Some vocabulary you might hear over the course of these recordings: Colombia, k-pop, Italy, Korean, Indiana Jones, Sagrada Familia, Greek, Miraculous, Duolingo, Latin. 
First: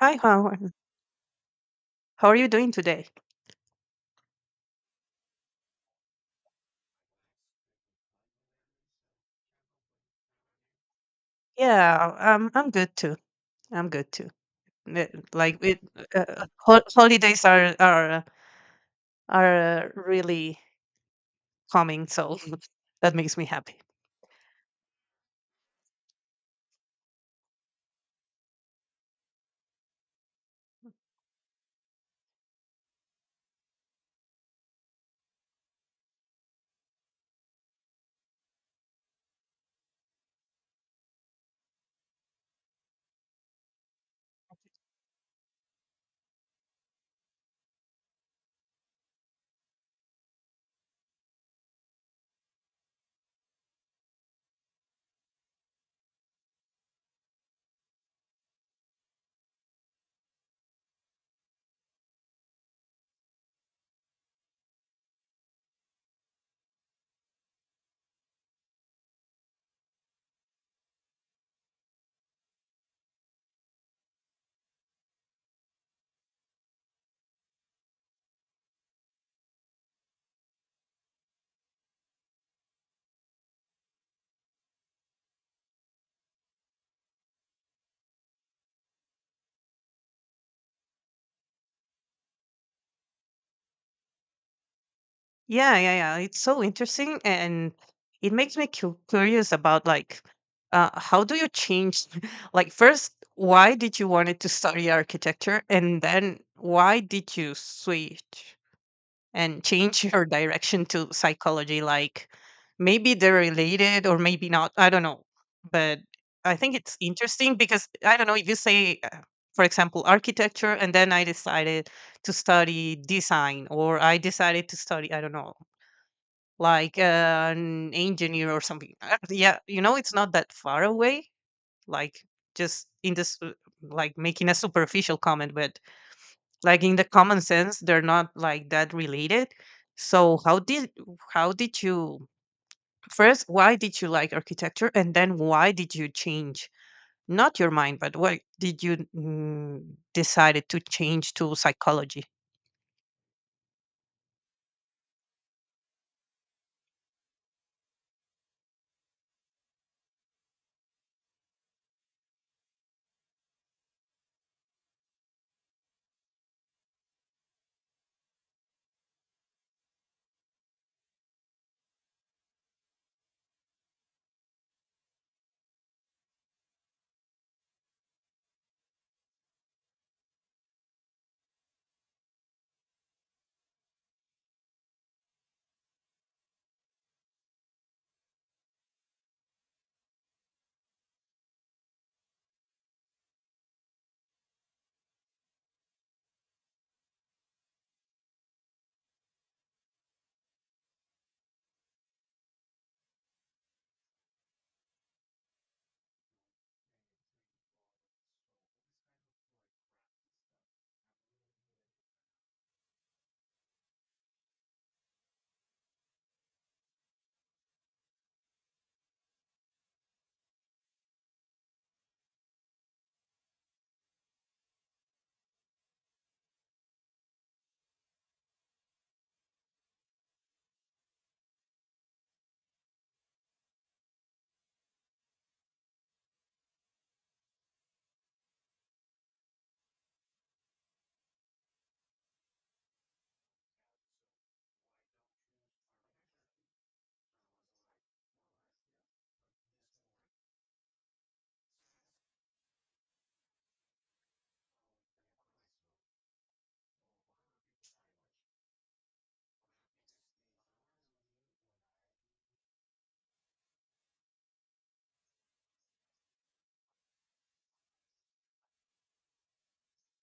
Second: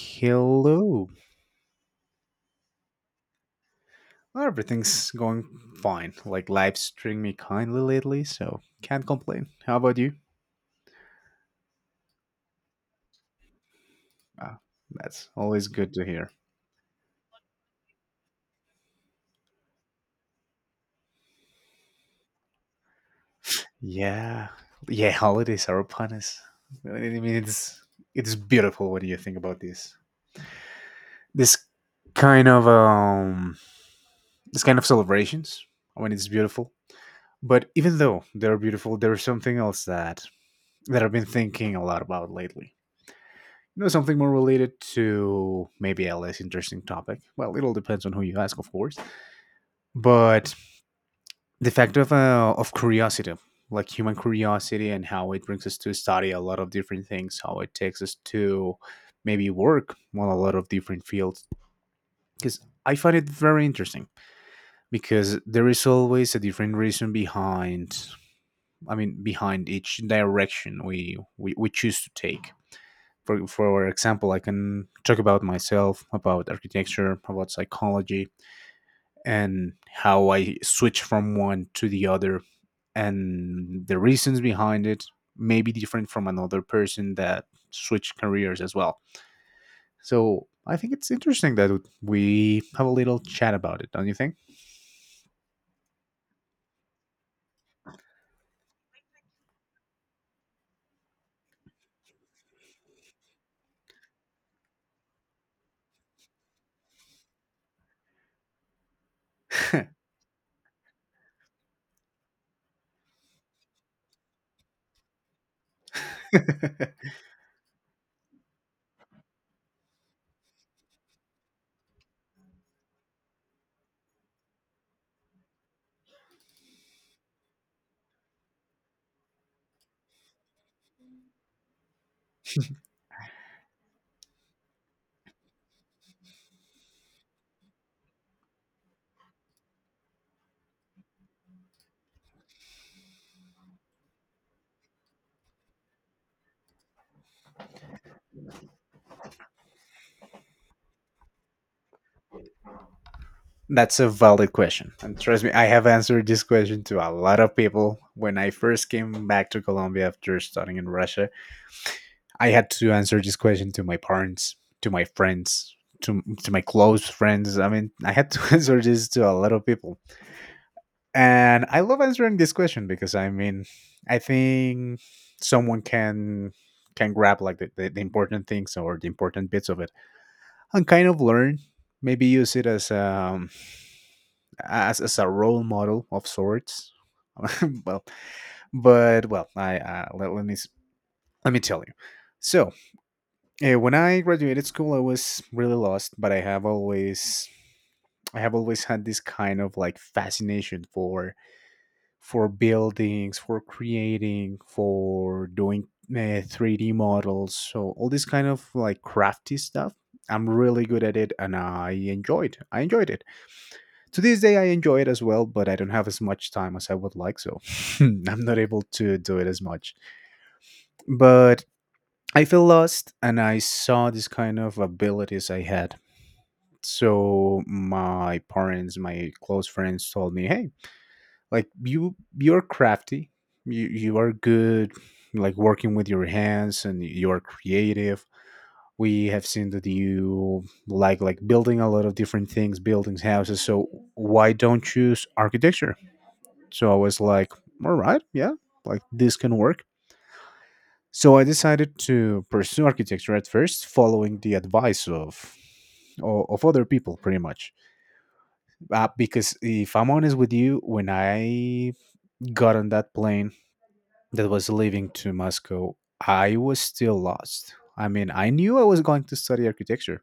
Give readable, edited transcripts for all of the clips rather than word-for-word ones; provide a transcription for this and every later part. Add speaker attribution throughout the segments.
Speaker 1: Hi, Howard. How are you doing today?
Speaker 2: Everything's going fine. Like life's treating me kindly lately, so can't complain. How about you?
Speaker 1: Yeah, I'm good too. I'm good too.
Speaker 2: Ah,
Speaker 1: Uh,
Speaker 2: that's
Speaker 1: Like
Speaker 2: always
Speaker 1: it,
Speaker 2: good to hear.
Speaker 1: hol Holidays are really coming, so that makes me happy.
Speaker 2: Yeah, yeah. Holidays are upon us. I mean, it's beautiful when you think about this. This kind of um, this kind of celebrations. I mean, it's beautiful. But even though they're beautiful, there's something else that I've been thinking a lot about lately. You know, something more related to maybe a less interesting topic. Well, it all depends on who you ask, of course. But the fact of curiosity, like human curiosity, and how it brings us to study a lot of different things, how it takes us to maybe work on a lot of different fields. Because I find it very interesting because there is always a different reason behind. I mean, behind each direction we choose to take. For example, I can talk about myself, about architecture, about psychology, and how I switch from one to the other, and the reasons behind it may be different from another person that switched careers as well. So I think it's interesting that we have a little chat about it, don't you think?
Speaker 1: Yeah, yeah, yeah. It's so interesting, and it makes me cu curious about like how do you change? Like first, why did you wanted to study architecture, and then why did you switch and change your direction to psychology? Like maybe they're related or maybe not, I don't know, but I think it's interesting because I don't know, if you say for example architecture and then I decided to study design, or I decided to study, I don't know, like an engineer or something. Yeah, you know, it's not that far away, like just in this, like making a superficial comment, but like in the common sense they're not like that related. So how did you, first why did you like architecture, and then why did you change, not your mind, but why did you decided to change to psychology?
Speaker 2: That's a valid question. And trust me, I have answered this question to a lot of people when I first came back to Colombia after studying in Russia. I had to answer this question to my parents, to my friends, to my close friends. I mean, I had to answer this to a lot of people, and I love answering this question because I mean, I think someone can grab like the important things or the important bits of it and kind of learn, maybe use it as as a role model of sorts. Well, but well, I let, let me s- let me tell you. So when I graduated school, I was really lost, but I have always had this kind of like fascination for buildings, for creating, for doing 3D models. So all this kind of like crafty stuff. I'm really good at it, and I enjoyed it. To this day, I enjoy it as well, but I don't have as much time as I would like, so I'm not able to do it as much. But I feel lost, and I saw this kind of abilities I had. So my parents, my close friends told me, hey, like you're crafty, you are good, like working with your hands and you are creative. We have seen that you like building a lot of different things, building houses. So why don't you choose architecture? So I was like, all right, yeah, like this can work. So I decided to pursue architecture at first following the advice of of other people pretty much. Because if I'm honest with you, when I got on that plane that was leaving to Moscow, I was still lost. I mean, I knew I was going to study architecture,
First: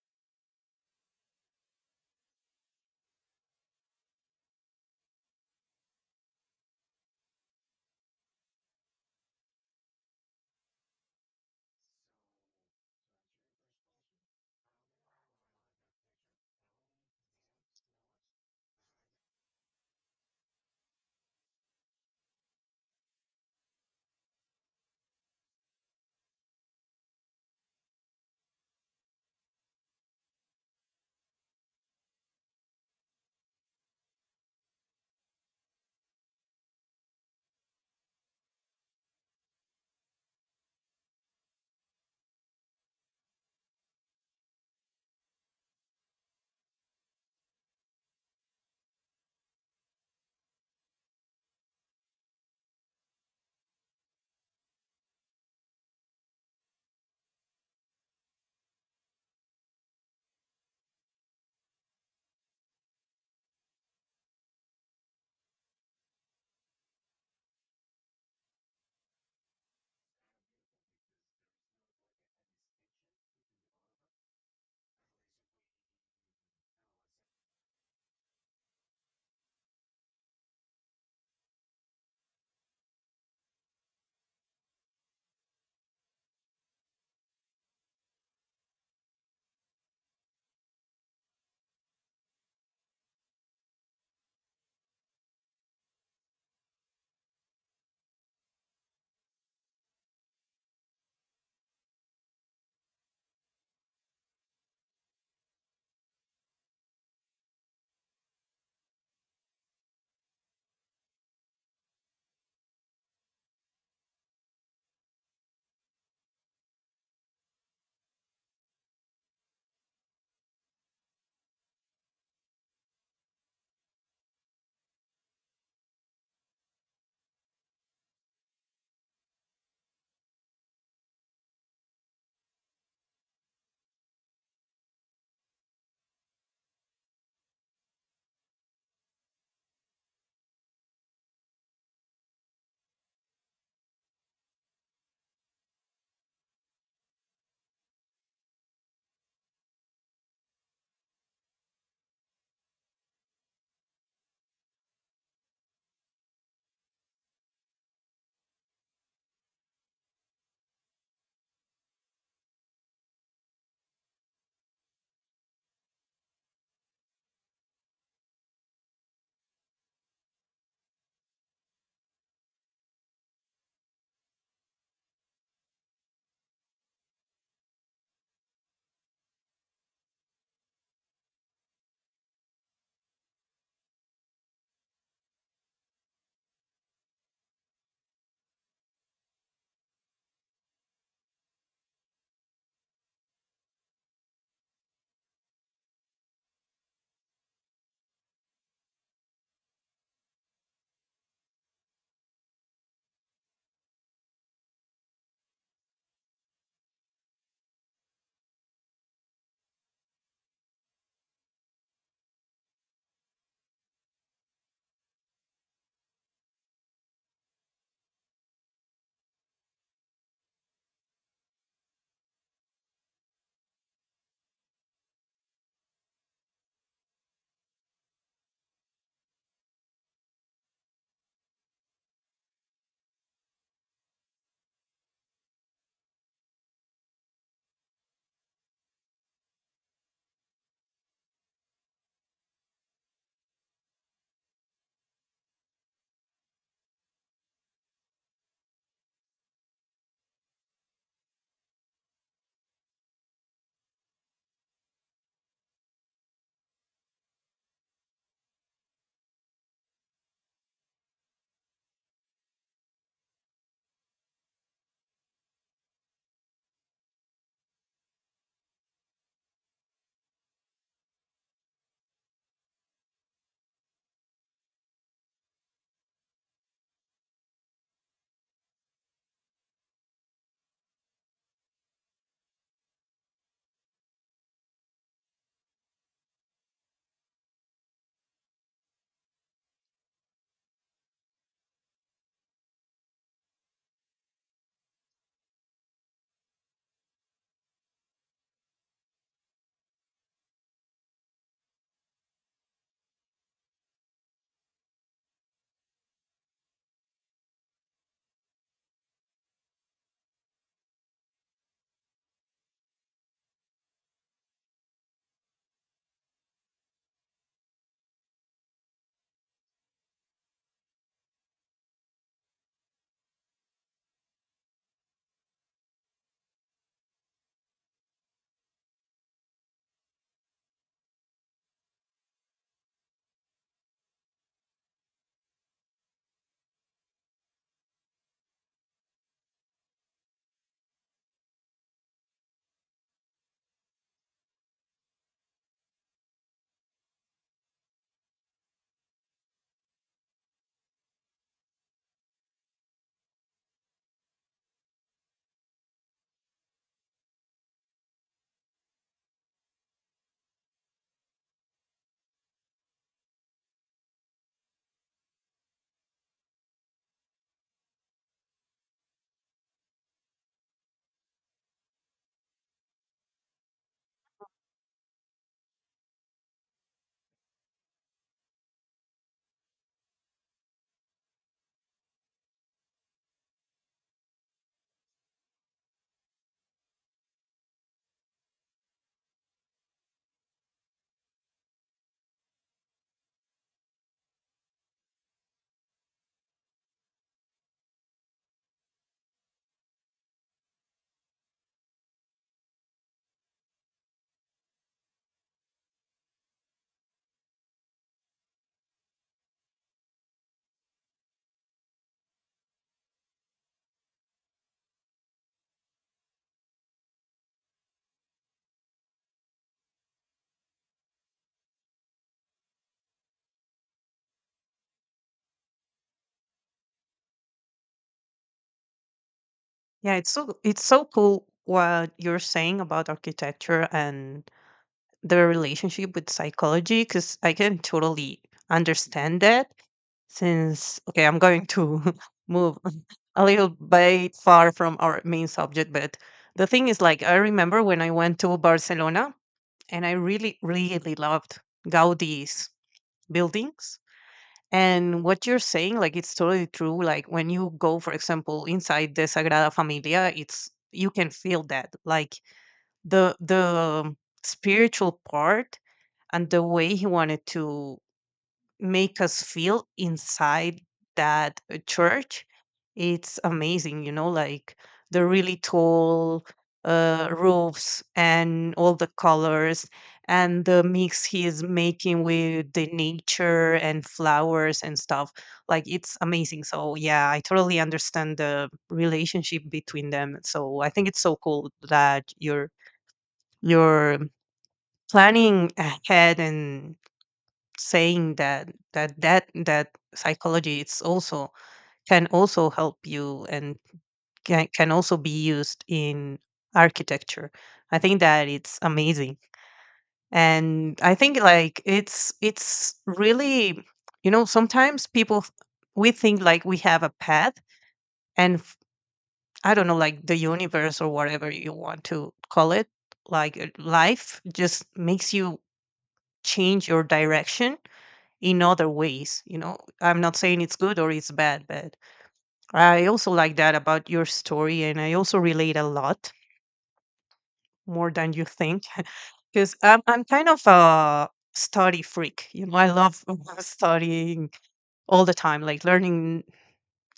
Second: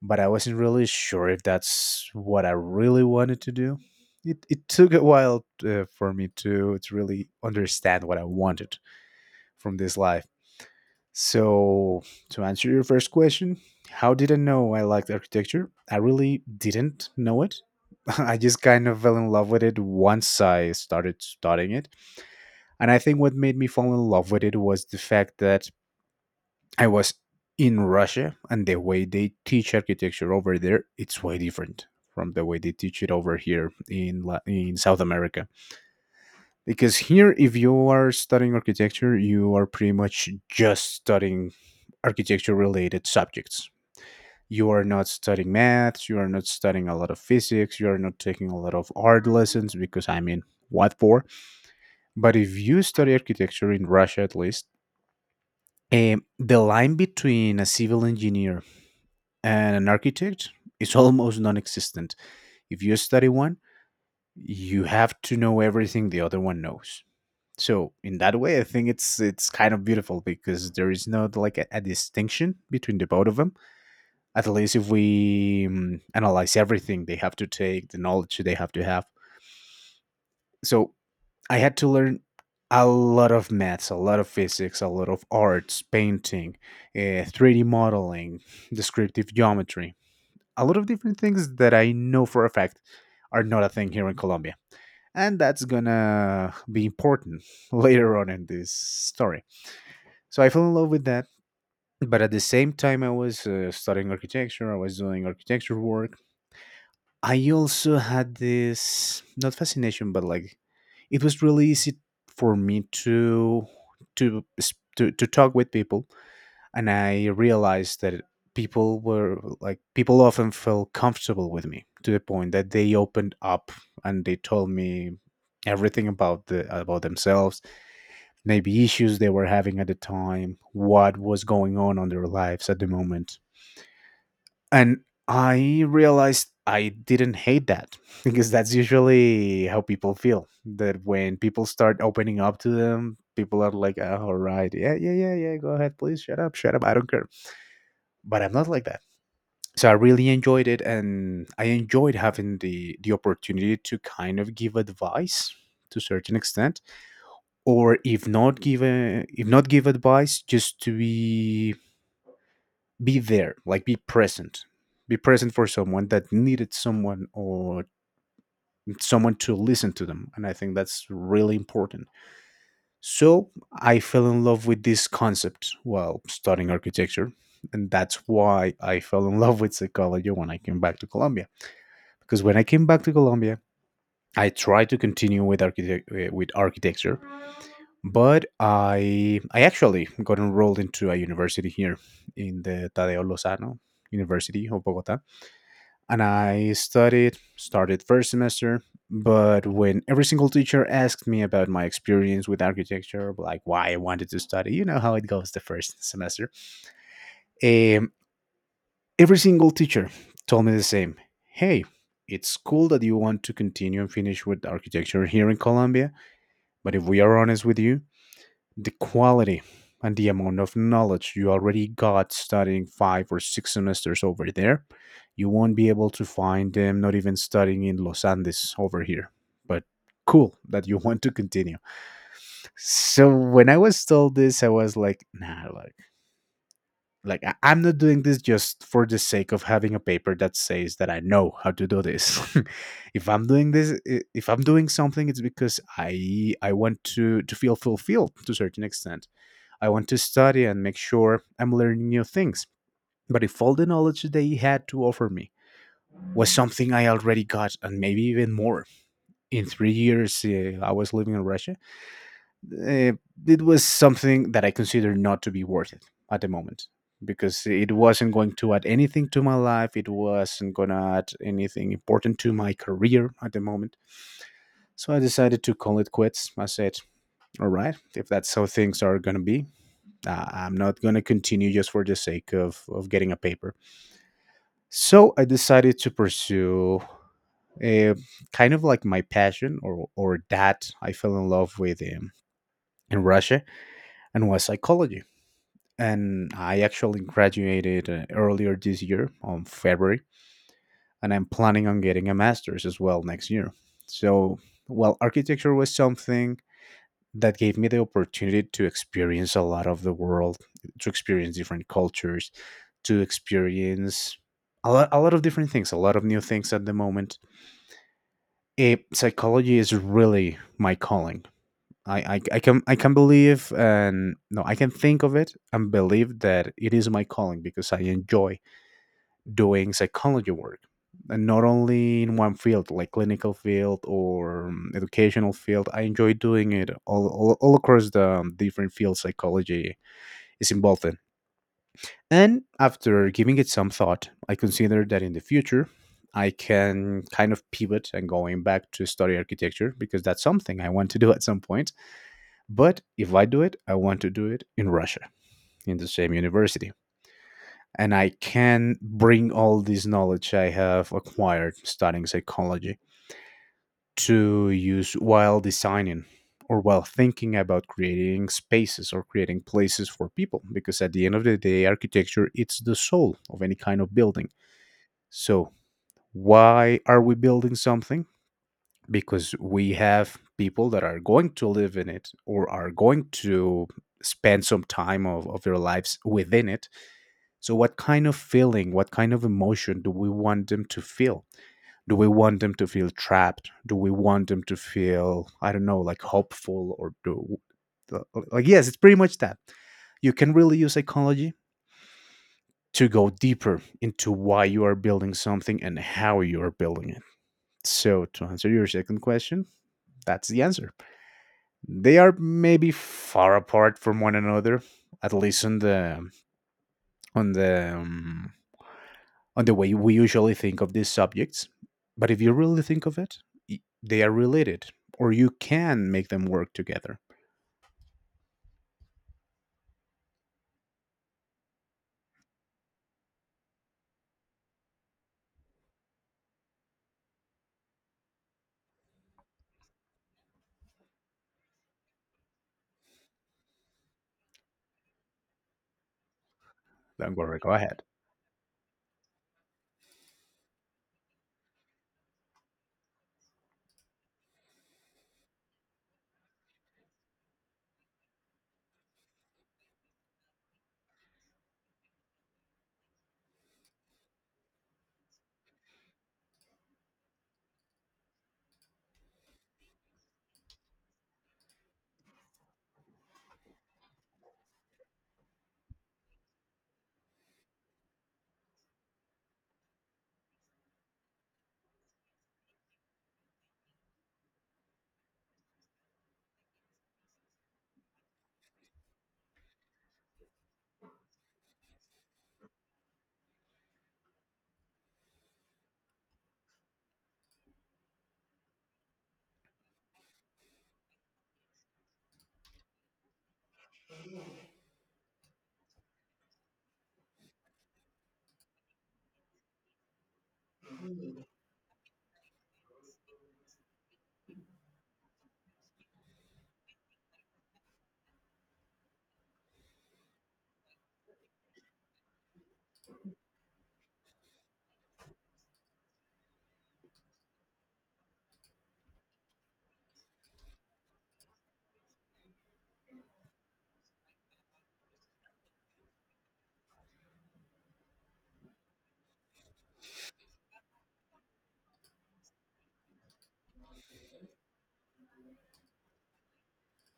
Speaker 2: but I wasn't really sure if that's what I really wanted to do. It took a while for me to really understand what I wanted from this life. So, to answer your first question, how did I know I liked architecture? I really didn't know it. I just kind of fell in love with it once I started studying it. And I think what made me fall in love with it was the fact that I was in Russia and the way they teach architecture over there, it's way different from the way they teach it over here in South America. Because here if you are studying architecture you are pretty much just studying architecture related subjects. You are not studying maths, you are not studying a lot of physics, you are not taking a lot of art lessons because I mean, what for? But if you study architecture in Russia, at least, the line between a civil engineer and an architect is almost non-existent. If you study one, you have to know everything the other one knows. So in that way I think it's kind of beautiful because there is not like a distinction between the both of them, at least if we analyze everything they have to take, the knowledge they have to have. So I had to learn a lot of maths, a lot of physics, a lot of arts, painting, 3D modeling, descriptive geometry, a lot of different things that I know for a fact are not a thing here in Colombia, and that's gonna be important later on in this story. So I fell in love with that. But at the same time, I was studying architecture, I was doing architecture work. I also had this not fascination, but like it was really easy for me to to talk with people, and I realized that people were like people often felt comfortable with me to the point that they opened up and they told me everything about the about themselves, maybe issues they were having at the time, what was going on their lives at the moment. And I realized I didn't hate that because that's usually how people feel that when people start opening up to them, people are like, oh, all right, yeah, yeah, yeah, yeah, go ahead, please, shut up, I don't care. But I'm not like that. So I really enjoyed it, and I enjoyed having the opportunity to kind of give advice to a certain extent, or if not give if not give advice, just to be there, like be present, be present for someone that needed someone, or someone to listen to them, and I think that's really important. So I fell in love with this concept while studying architecture, and that's why I fell in love with psychology when I came back to Colombia. Because when I came back to Colombia, I tried to continue with with architecture. But I actually got enrolled into a university here in the Tadeo Lozano University of Bogota, and I studied started first semester. But when every single teacher asked me about my experience with architecture, like why I wanted to study, you know how it goes the first semester. Um, every single teacher told me the same. Hey, it's cool that you want to continue and finish with architecture here in Colombia, but if we are honest with you, the quality and the amount of knowledge you already got studying five or six semesters over there, you won't be able to find them not even studying in Los Andes over here. But cool that you want to continue. So when I was told this, I was like, nah, like I'm not doing this just for the sake of having a paper that says that I know how to do this. if I'm doing this, I- If I'm doing something, it's because I want to feel fulfilled to a certain extent. I want to study and make sure I'm learning new things. But if all the knowledge they had to offer me was something I already got, and maybe even more, in 3 years I was living in Russia, uh, it was something that I consider not to be worth it at the moment because it wasn't going to add anything to my life. It wasn't going to add anything important to my career at the moment. So I decided to call it quits. I said, all right, if that's how things are going to be, I'm not going to continue just for the sake of getting a paper. So I decided to pursue a, kind of like my passion or that I fell in love with in Russia, and was psychology. And I actually graduated earlier this year on February, and I'm planning on getting a master's as well next year. So, well, architecture was something that gave me the opportunity to experience a lot of the world, to experience different cultures, to experience a lot of different things, a lot of new things at the moment. Eh, psychology is really my calling. I can believe and no I can think of it and believe that it is my calling because I enjoy doing psychology work, and not only in one field like clinical field or educational field. I enjoy doing it all across the different fields psychology is involved in. And after giving it some thought, I consider that in the future I can kind of pivot and going back to study architecture, because that's something I want to do at some point. But if I do it, I want to do it in Russia, in the same university, and I can bring all this knowledge I have acquired studying psychology to use while designing, or while thinking about creating spaces or creating places for people, because at the end of the day, architecture, it's the soul of any kind of building. So why are we building something? Because we have people that are going to live in it, or are going to spend some time of their lives within it. So, what kind of feeling, what kind of emotion do we want them to feel? Do we want them to feel trapped? Do we want them to feel, I don't know, like hopeful, like, yes, it's pretty much that. You can really use psychology to go deeper into why you are building something and how you are building it. So, to answer your second question, that's the answer. They are maybe far apart from one another, at least on the on the um, on the way we usually think of these subjects. But if you really think of it, they are related, or you can make them work together.
Speaker 1: Yeah, it's so cool what you're saying about architecture and the relationship with psychology, because I can totally understand that. Since, okay, I'm going to move a little bit far from our main subject, but the thing is, like,
Speaker 2: Don't
Speaker 1: I
Speaker 2: worry, go
Speaker 1: remember
Speaker 2: ahead.
Speaker 1: when I went to Barcelona, and I really, really loved Gaudi's buildings. And what you're saying, like, it's totally true. Like, when you go, for example, inside the Sagrada Familia, it's, you can feel that, like, the spiritual part and the way he wanted to make us feel inside that church, it's amazing, you know? Like the really tall roofs and all the colors, and the mix he is making with the nature and flowers and stuff, like it's amazing. So yeah, I totally understand the relationship between them. So I think it's so cool that you're planning ahead and saying that psychology it's also, can also help you, and can also be used in architecture. I think that it's amazing. And I think, like, it's really, you know, sometimes we think like we have a path, and f- I don't know, like the universe or whatever you want to call it, like life just makes you change your direction in other ways, you know? I'm not saying it's good or it's bad, but I also like that about your story, and I also relate a lot more than you think. Because I'm kind of a study freak, you know, I love studying all the time, like learning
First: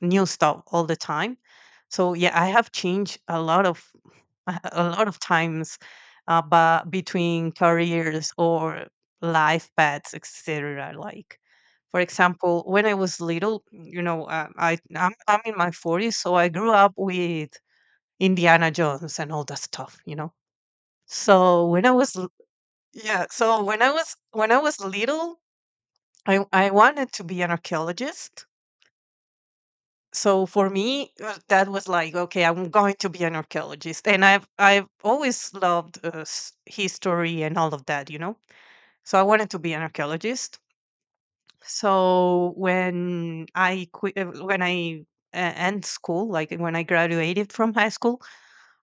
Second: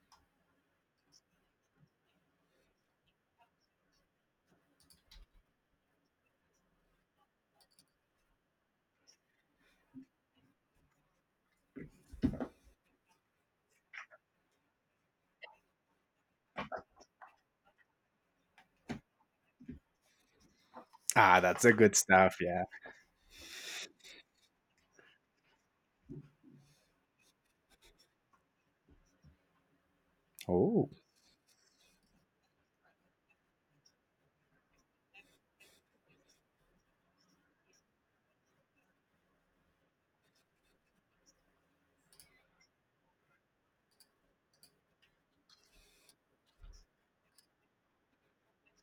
Speaker 1: new stuff all the time. So yeah, I have changed a lot of, a lot of times, but between careers or life paths, etc. Like for example, when I was little, you know, I'm in my 40s, so I grew up with Indiana Jones and all that stuff, you know?
Speaker 2: Ah, that's
Speaker 1: So
Speaker 2: a
Speaker 1: when I
Speaker 2: good
Speaker 1: was l-
Speaker 2: stuff. Yeah.
Speaker 1: yeah, so when I was little, I wanted to be an archaeologist. So for
Speaker 2: Oh.
Speaker 1: me, that was like, okay, I'm going to be an archaeologist. And I've always loved history and all of that, you know? So I wanted to be an archaeologist. So when I end school, like when I graduated from high school,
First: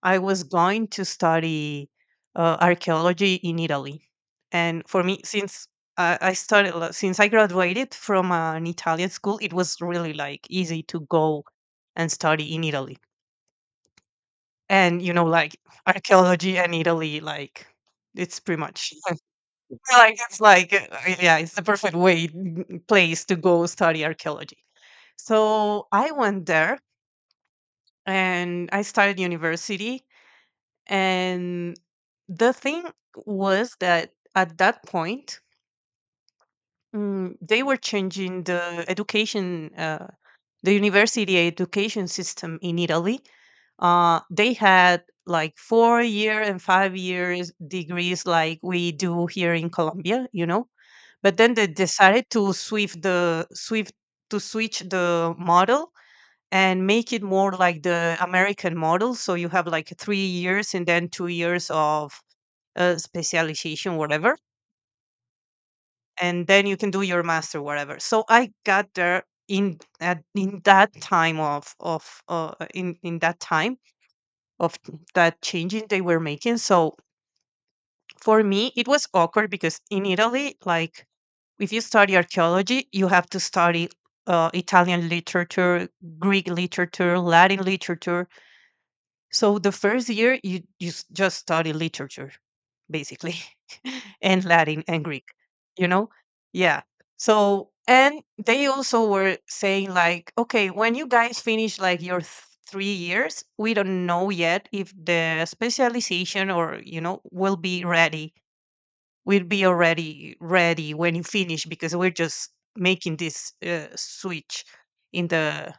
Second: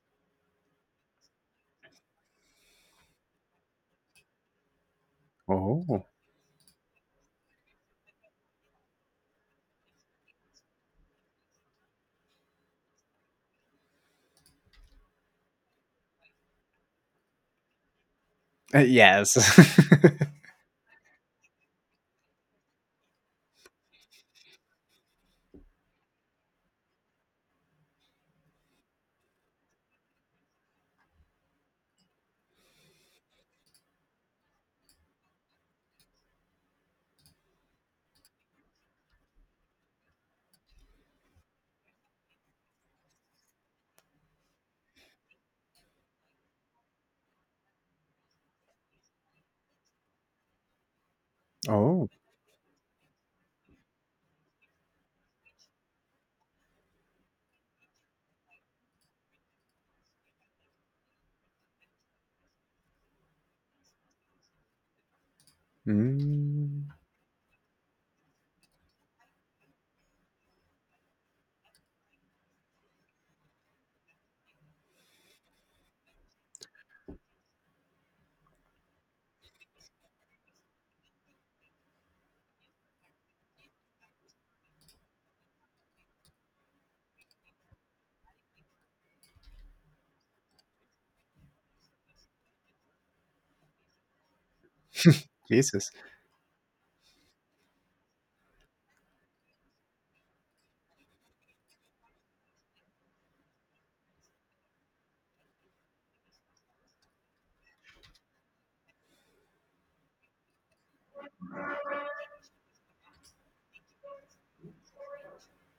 Speaker 1: I was going to study archaeology in Italy. And for me, since
Speaker 2: Oh.
Speaker 1: I started, like since I graduated from an Italian school, it was really like easy to go and study in Italy. And you know, like archaeology and Italy, like it's pretty much
Speaker 2: Yes.
Speaker 1: like it's like yeah, it's the perfect place to go study archaeology. So I went there and I started university. And the thing was that at that point, they were changing the the university education system in Italy. They had like 4 year and 5 years degrees, like we do here in Colombia, you know. But then they
Speaker 2: oh.
Speaker 1: decided to swift the swift to switch the model and make it more like the American model. So you have like 3 years, and then 2 years of specialization, whatever, and then you
Speaker 2: Mm.
Speaker 1: can do your master, whatever. So I got there in that time of in that time of that changing they were making. So for me, it was awkward because in Italy, like if you study archaeology, you have to study Italian literature, Greek literature, Latin literature. So the first year you just study literature, basically, and Latin and Greek. You
Speaker 2: Jesus.
Speaker 1: know, yeah. So, and they also were saying like, okay, when you guys finish like 3 years, we don't know yet if the specialization, or you know, will be ready. Will be already ready when you finish, because we're just making this switch in the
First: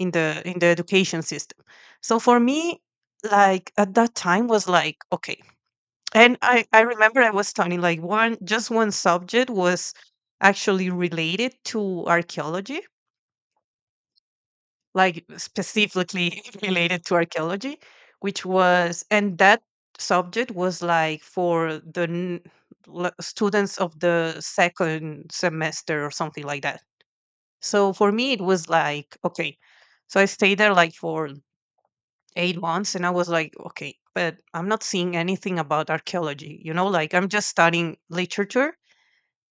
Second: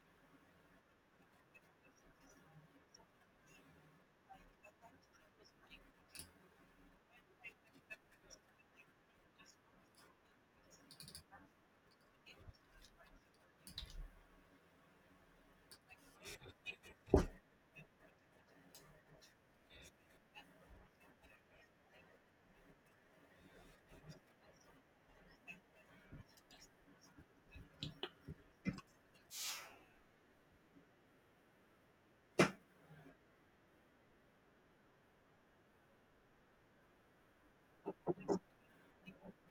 Speaker 1: in the in the education system. So for me, like at that time was like, okay. And I remember I was studying, like, one just one subject was actually related to archaeology, like specifically related to archaeology, which was, and that subject was like for the students of the second semester or something like that. So for me it was like, okay. So I stayed there like for 8 months, and I was like, okay, but I'm not seeing anything about archaeology, you know, like I'm just studying literature.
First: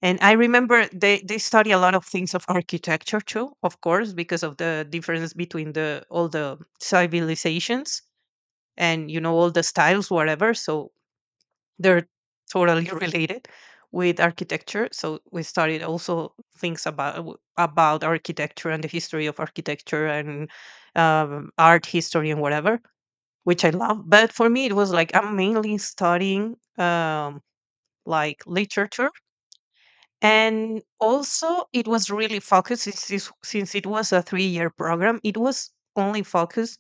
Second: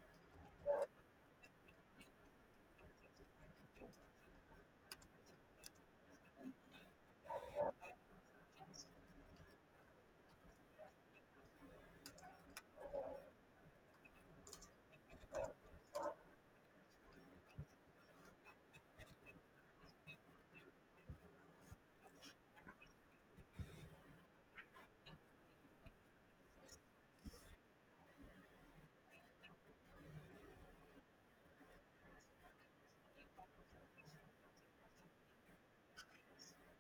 Speaker 1: And I remember they study a lot of things of architecture too, of course, because of the difference between the all the civilizations, and you know, all the styles, whatever. So they're totally related with architecture, so we studied also things about architecture and the history of architecture and art history and whatever, which I love. But for me, it was like I'm mainly studying like literature. And also it was really focused, since since it was a 3 year program, it was only focused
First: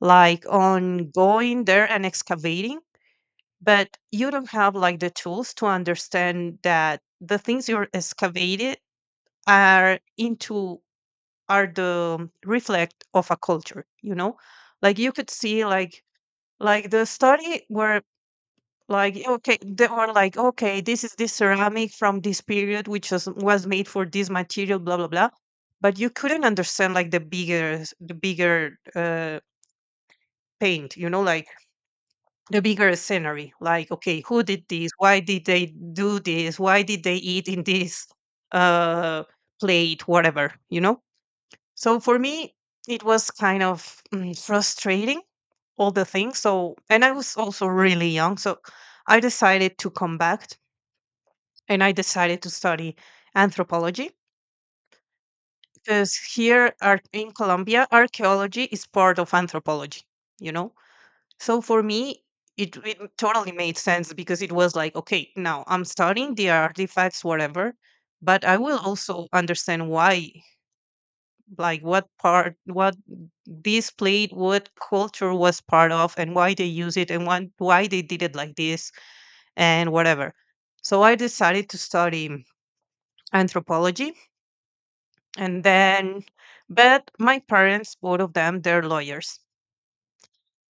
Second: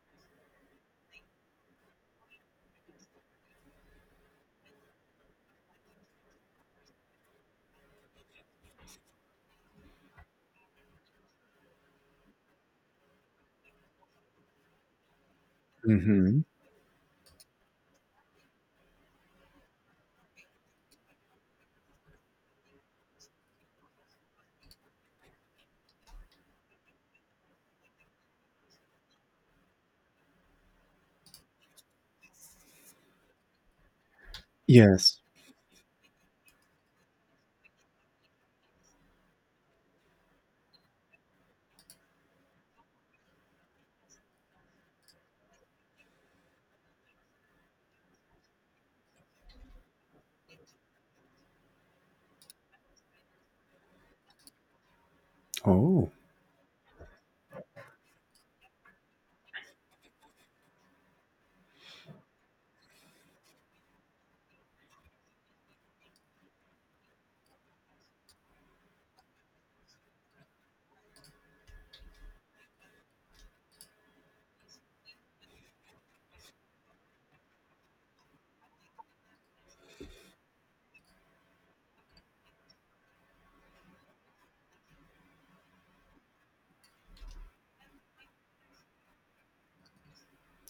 Speaker 1: like on going there and excavating, but you don't have like the tools to understand that the things you're excavated are into are the reflect of a culture. You know, like you could see
Speaker 2: Hmm.
Speaker 1: like the study where, like, okay, they were like, okay, this is this ceramic from this period, which was made for this material, blah blah blah. But you couldn't understand like the bigger paint, you know, like the bigger scenery. Like, okay, who did this?
Speaker 2: Yes.
Speaker 1: Why did they do this? Why did they eat in this uh, plate? Whatever, you know. So for me, it was kind of frustrating all the things. So, and I was also really young, so I decided to come back. And I decided to study anthropology,
Speaker 2: Oh.
Speaker 1: because here in Colombia, archaeology is part of anthropology, you know? So for me, it totally made sense, because it was like, okay, now I'm studying the artifacts, whatever, but I will also understand why, like what part, what this played, what culture was part of, and why they use it, and why they did it like this, and whatever. So I decided to study anthropology. And then, but my parents, both of them, they're lawyers.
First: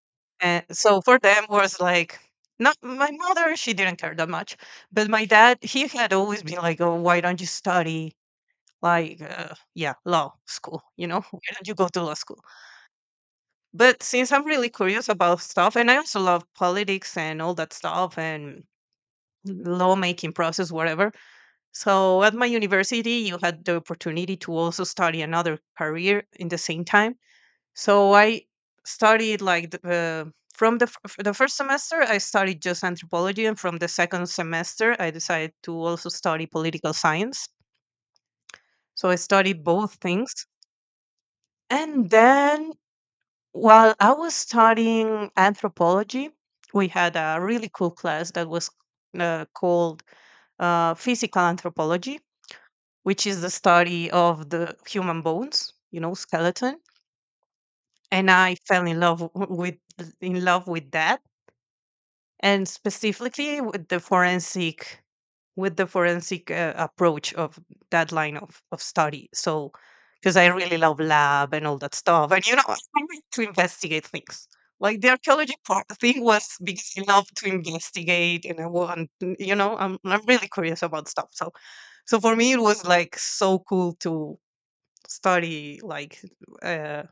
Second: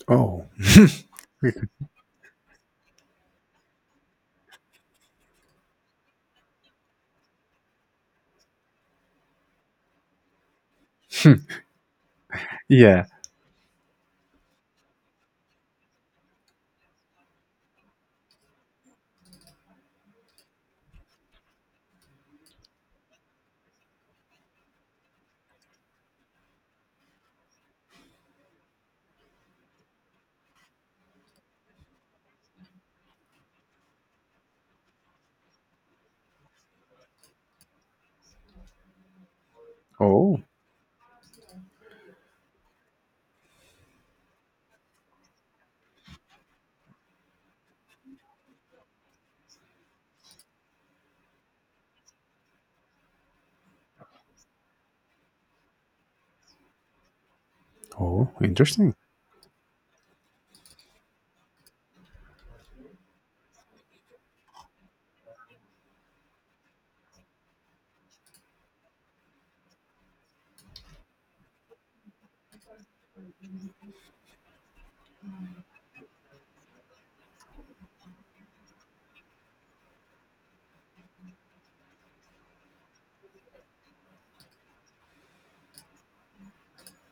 Speaker 2: Oh.
Speaker 1: And so for them was like, not my mother, she didn't care that much, but my dad, he had always been like, oh, why don't you study, like, yeah, law school, you know, why don't you go to law school?
Speaker 2: yeah.
Speaker 1: But since I'm really curious about stuff, and I also love politics and all that stuff, and lawmaking process, whatever, so at my university you had the opportunity to also study another career in the same time. So I studied like the, the first semester I studied just anthropology, and from the second semester I decided to also study political science. So I studied both
Speaker 2: Oh.
Speaker 1: things, and then while I was studying anthropology, we had a really cool class that was called physical anthropology, which is the study of the human bones, you know, skeleton.
Speaker 2: Oh.
Speaker 1: And I fell
Speaker 2: Interesting.
Speaker 1: in love with that, and specifically with the forensic approach of that line of study. So, because I really love lab and all that stuff, and I like to investigate things, like the archaeology part thing was because I love to investigate, and I want mm, you know I'm really curious about stuff. So for me it was like so cool to study, uh,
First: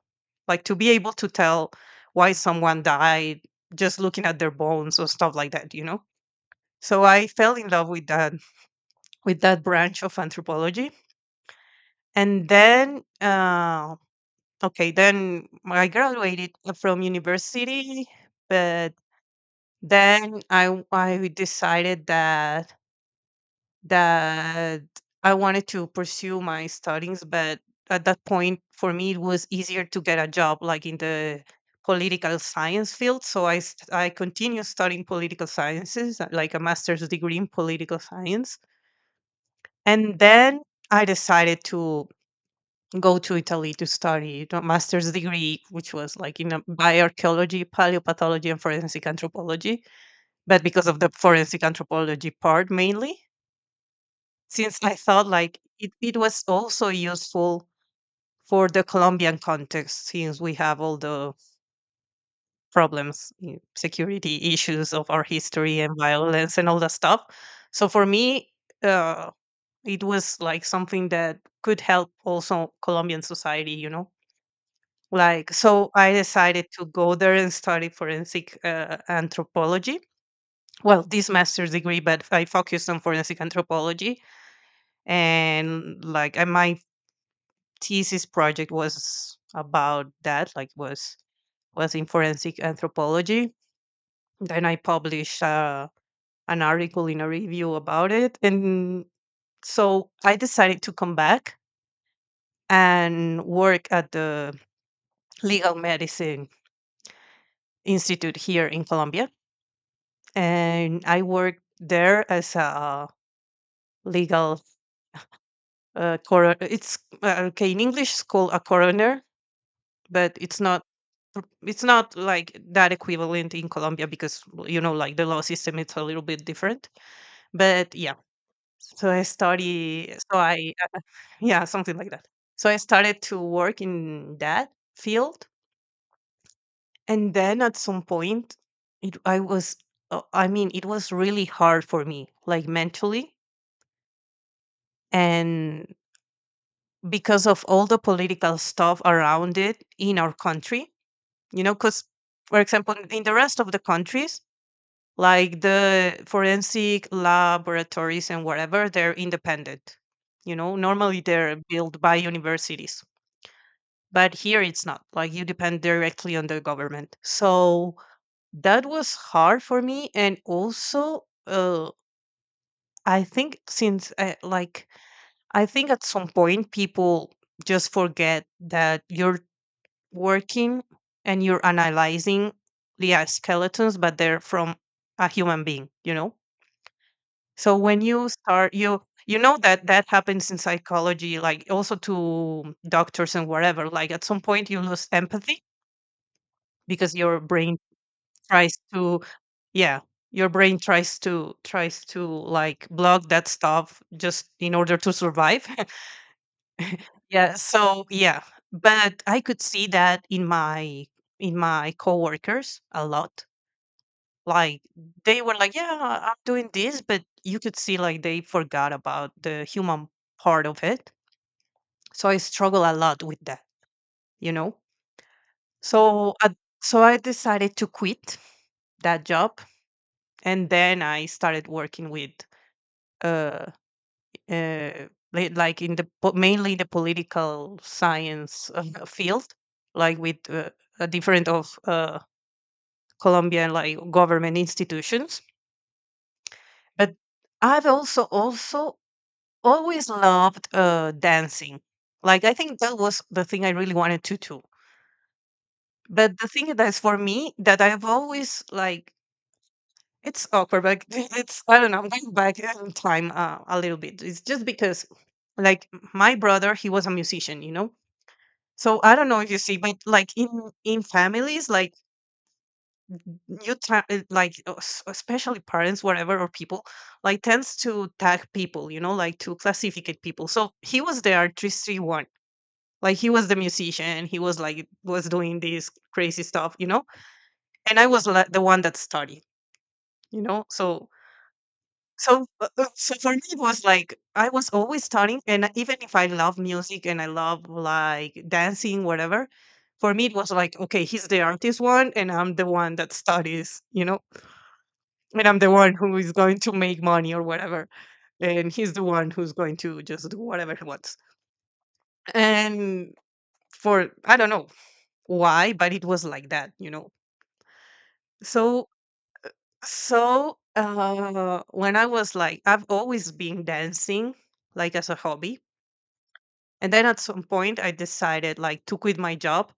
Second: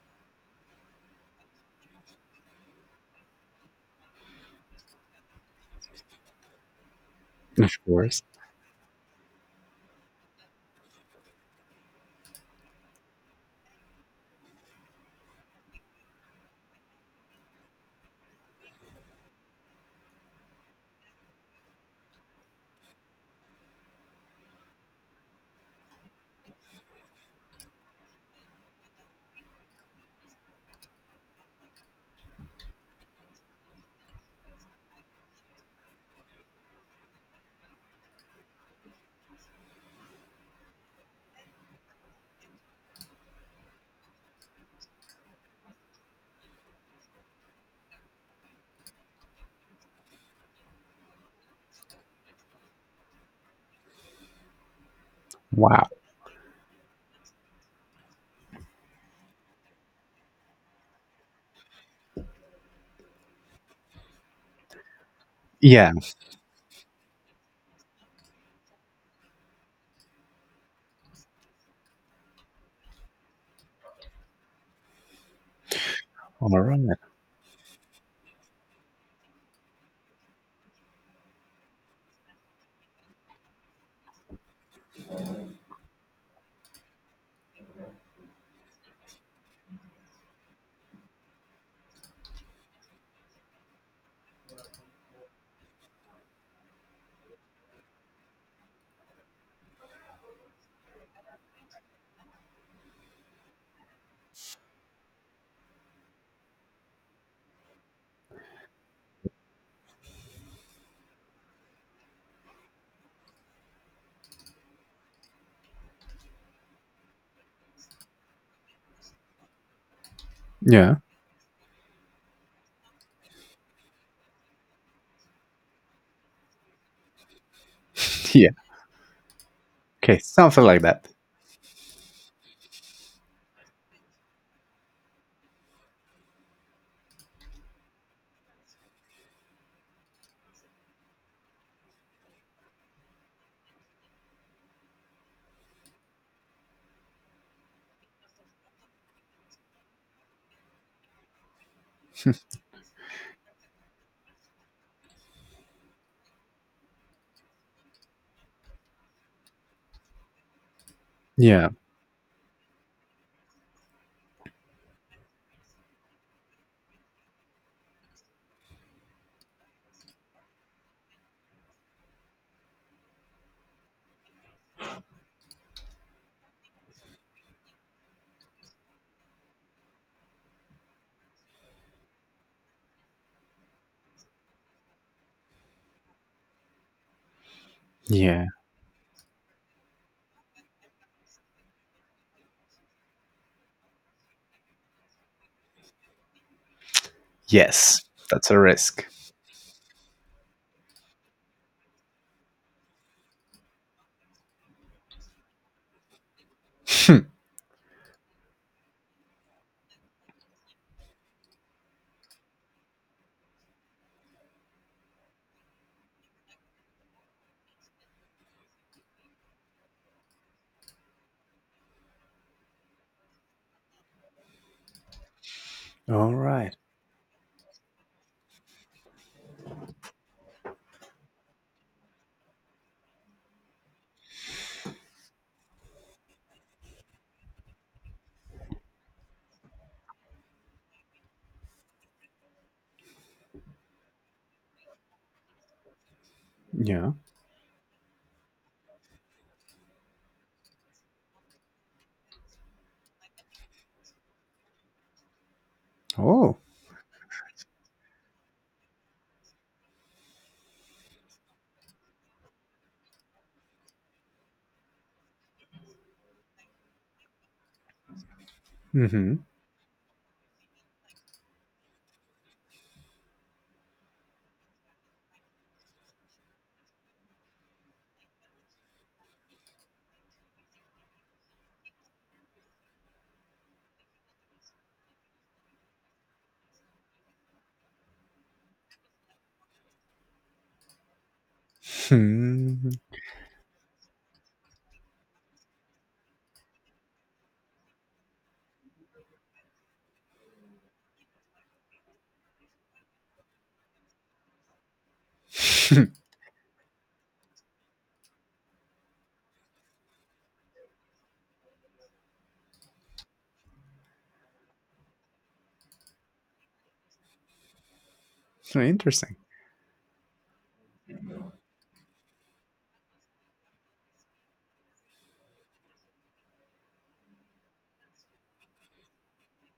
Speaker 1: like to be able to tell why someone died just looking at their bones or stuff like that. So I fell in
Speaker 2: Of
Speaker 1: love with
Speaker 2: course.
Speaker 1: that with that branch of anthropology. And then, okay then I graduated from university. But then I decided that I wanted to pursue my studies, but at that point, for me, it was easier to get a job like in the political science field. So I continued studying political sciences, like a master's degree in political science. And then I decided to go to Italy to study a master's degree, which was like in bioarchaeology, paleopathology, and forensic anthropology, but because of the forensic anthropology part mainly, since I felt like
Speaker 2: Wow.
Speaker 1: it was also useful for the Colombian context, since we have all the problems, you know, security issues of our history
Speaker 2: Yeah.
Speaker 1: and violence and all that stuff. So for me, uh, it was like something that could help also Colombian society, you know? Like, so I
Speaker 2: All
Speaker 1: decided to
Speaker 2: right.
Speaker 1: go there and study forensic anthropology. Well, this master's degree, but I focused on forensic anthropology, and like my thesis project was about that, like, was in forensic anthropology. Then I published an article in a review about it, and so I decided to come back and work at the legal medicine institute here in Colombia. And I worked there as a legal coroner. It's okay, in English it's called a coroner, but it's not
Speaker 2: Yeah.
Speaker 1: pr- it's not like that equivalent in Colombia because, well, you know, like the law system, it's a little bit different. But yeah.
Speaker 2: Yeah.
Speaker 1: So I
Speaker 2: Okay. Something like that.
Speaker 1: yeah, something like that. So I started to work in that field. And then at some point, it I was, I mean, it was really hard for me, like, mentally, and because of all the political stuff around it in our country, you know. Cuz for example, in the rest of the countries, like the forensic laboratories and whatever, they're independent, you know, normally they're
Speaker 2: Yeah.
Speaker 1: built by universities. But here it's not, like, you depend directly on the government. So that was hard for me, and also, I think since I, like I think at some point people just forget that you're working and you're analyzing the skeletons, but they're from a human being, you know. So when you
Speaker 2: Yeah.
Speaker 1: start, you know that that happens in psychology, like also to doctors and whatever. Like at some point, you lose empathy because your brain
Speaker 2: Yes, that's a
Speaker 1: tries
Speaker 2: risk.
Speaker 1: to, yeah, your brain tries to, like, block that stuff just in order to survive. Yeah. So yeah, but I could see that in my coworkers a lot. Like, they were like, "Yeah, I'm doing this," but you could see, like, they forgot about the human part of it. So I struggle a lot with that, you know?
Speaker 2: All
Speaker 1: So I
Speaker 2: right.
Speaker 1: so I decided to quit that job, and then I started working with, uh uh, li like, in the po mainly in the political science, field, like, with, a different of, Colombian, like, government institutions.
Speaker 2: Yeah.
Speaker 1: But I've also always loved dancing. Like, I think that was the thing I really wanted to do. But the
Speaker 2: Oh.
Speaker 1: thing that's for me that I've always like, it's awkward, like, it's, I don't know, I'm going back in time a little bit. It's just because, like, my brother, he was a musician, you know. So I don't
Speaker 2: Mm-hmm.
Speaker 1: know if you see, but like, in families, like, you tra- like s- especially parents, whatever, or people, like, tends to tag people, you know, like, to classificate people. So he was the R 361, like, he was the musician, he was like, was doing this crazy stuff. And I was like the one that studied. So So for me it was like, I was always studying, and even if I love music and I love, like, dancing, whatever, for me it was like, okay, he's the artist one and I'm the one that studies, and I'm the one who is going to make money or whatever, and he's the one who's going to just do whatever he wants. And, for, I don't know why, but it was like that. So
Speaker 2: Interesting.
Speaker 1: so, when I was like, I've always been dancing, like, as a hobby. And then at some point I decided, like, to quit my job,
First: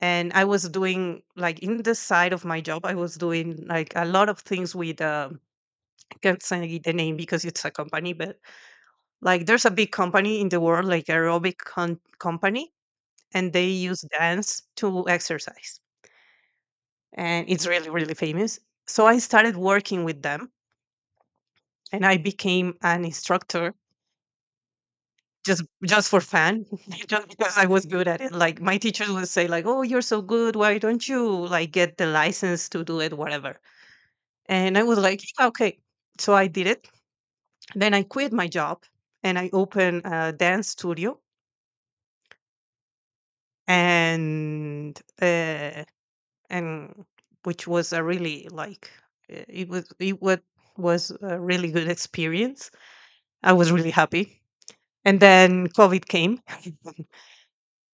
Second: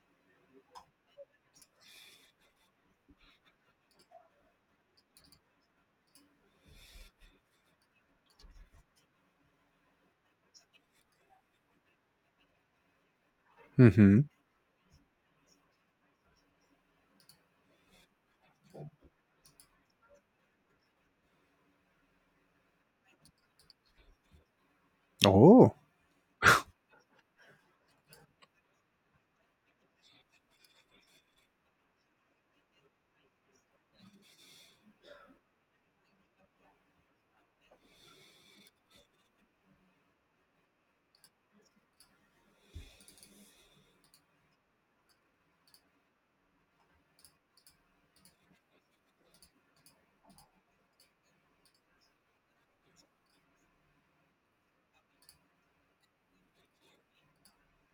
Speaker 1: and I was doing, like, in the side of my job, I was doing, like, a lot of things with, I can't say the name because it's a company, but like, there's a big company in the world, like, aerobic company, and they use
Speaker 2: Mm-hmm.
Speaker 1: dance to exercise, and it's really, really famous. So I started working with them, and I became an instructor, just
Speaker 2: Oh.
Speaker 1: just for fun, just because I was good at it. Like my teachers would say, like, "Oh, you're so good. Why don't you, like, get the license to do it, whatever?" And I was like, "Yeah, okay." So I did it. Then I quit my job and I opened a dance studio, and uh, and, which was a really, like, it was a really good experience. I was really happy. And then COVID came.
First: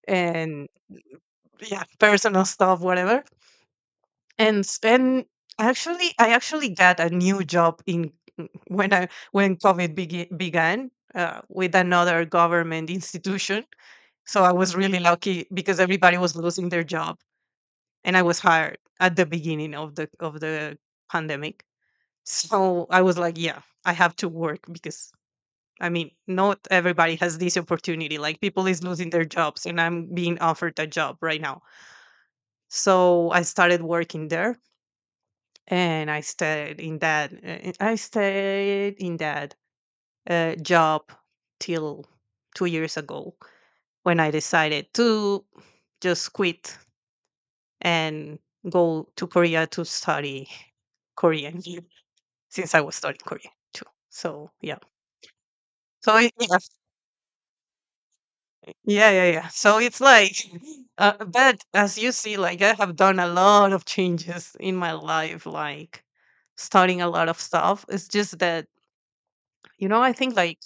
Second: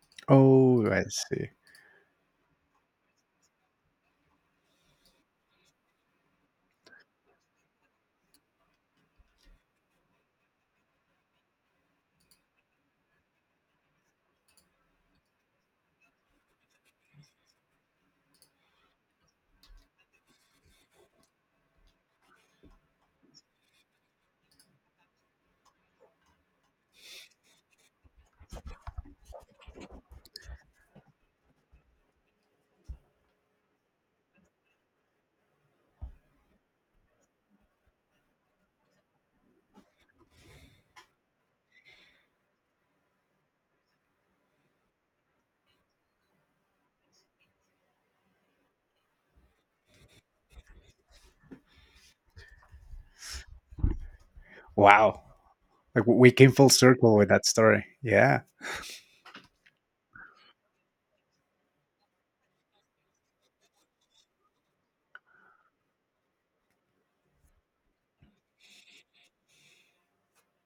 Speaker 1: And,
Speaker 2: Oh, I see.
Speaker 1: yeah, personal stuff, whatever. And I actually got a new job in mm, when I when COVID began, with another government institution. So I was really lucky because everybody was losing their job, and I was hired at the beginning of the pandemic. So I was like, yeah, I have to work, because, I mean, not everybody has this opportunity. Like, people is losing their jobs, and I'm being offered a job right now. So I started working there, and I stayed in that job till 2 years ago, when I decided to just quit and go to Korea to study Korean, since I was studying Korean too. So yeah.
Speaker 2: Wow. Like
Speaker 1: So
Speaker 2: we
Speaker 1: it-
Speaker 2: came
Speaker 1: yeah,
Speaker 2: full circle with that story. Yeah.
Speaker 1: yeah, yeah, yeah. So it's like, but as you see, like, I have done a lot of changes in my life, like, starting a lot of stuff. It's just that, you know, I think, like,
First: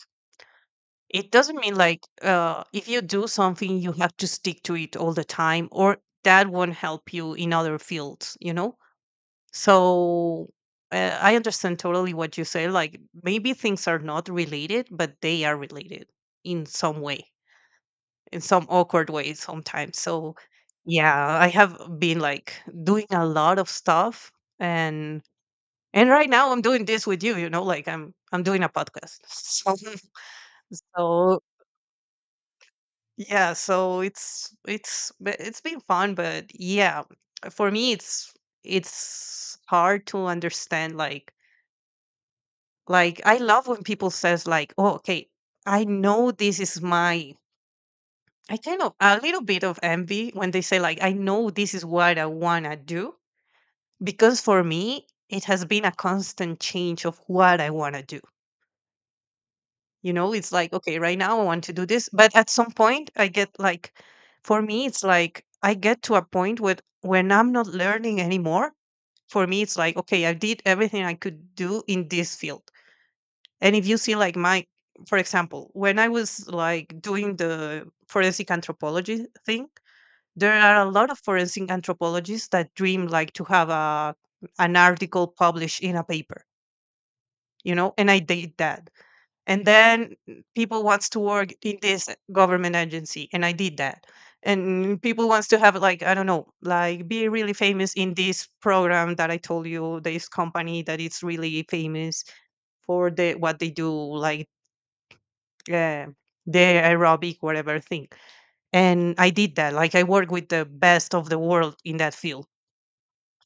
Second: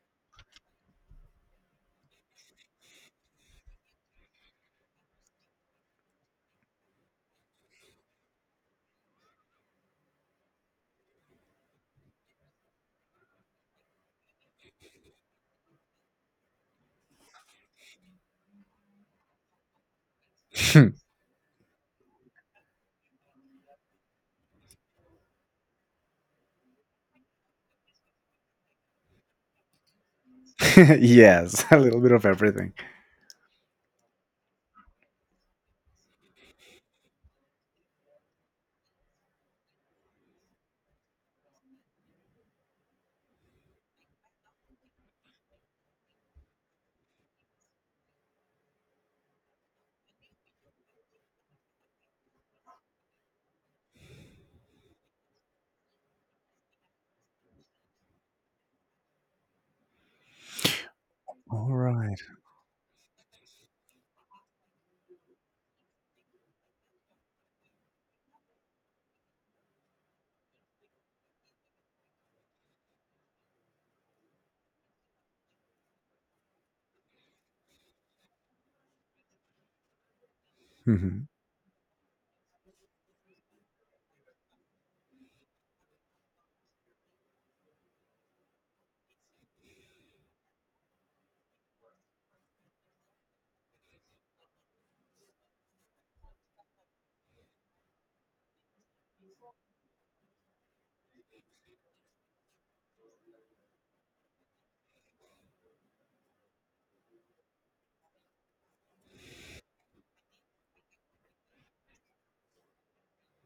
Speaker 1: it doesn't mean, like, if you do something, you have to stick to it all the time, or that won't help you in other fields, you know? So, I understand totally what you say. Like, maybe things are not related, but they are related in some way, in some awkward way sometimes. So yeah, I have been, like, doing a lot of stuff, and and right now I'm doing this with you, you know, like, I'm doing a podcast. So,
Speaker 2: yes. A little bit of everything.
Speaker 1: yeah, so it's but it's been fun, but yeah, for me it's hard to understand, like I love when people says, like, "Oh, okay, I know this is my..." I kind of a little bit of envy when they say, like, "I know this is what I wanna do," because for me it has been a constant change of what I wanna do. You know, it's like, okay, right now I want
Speaker 2: All
Speaker 1: to do this,
Speaker 2: right.
Speaker 1: but at some point I get like, for me it's like, I get to a point with, when I'm not learning anymore. For me it's like, okay, I did everything I could do in this field. And if you see, like, my... for example, when I was, like, doing the forensic anthropology thing, there are a lot of
Speaker 2: Mhm.
Speaker 1: forensic anthropologists that dream, like, to have a an article published in a paper, you know, and I did that. And then people wants to work in this government agency, and I did that. And people wants to have, like, I don't know, like, be really famous in this program that I told you, this company that is really famous for the what they do, like, uh, the aerobic whatever thing, and I did that, like, I work with the best of the world in that field,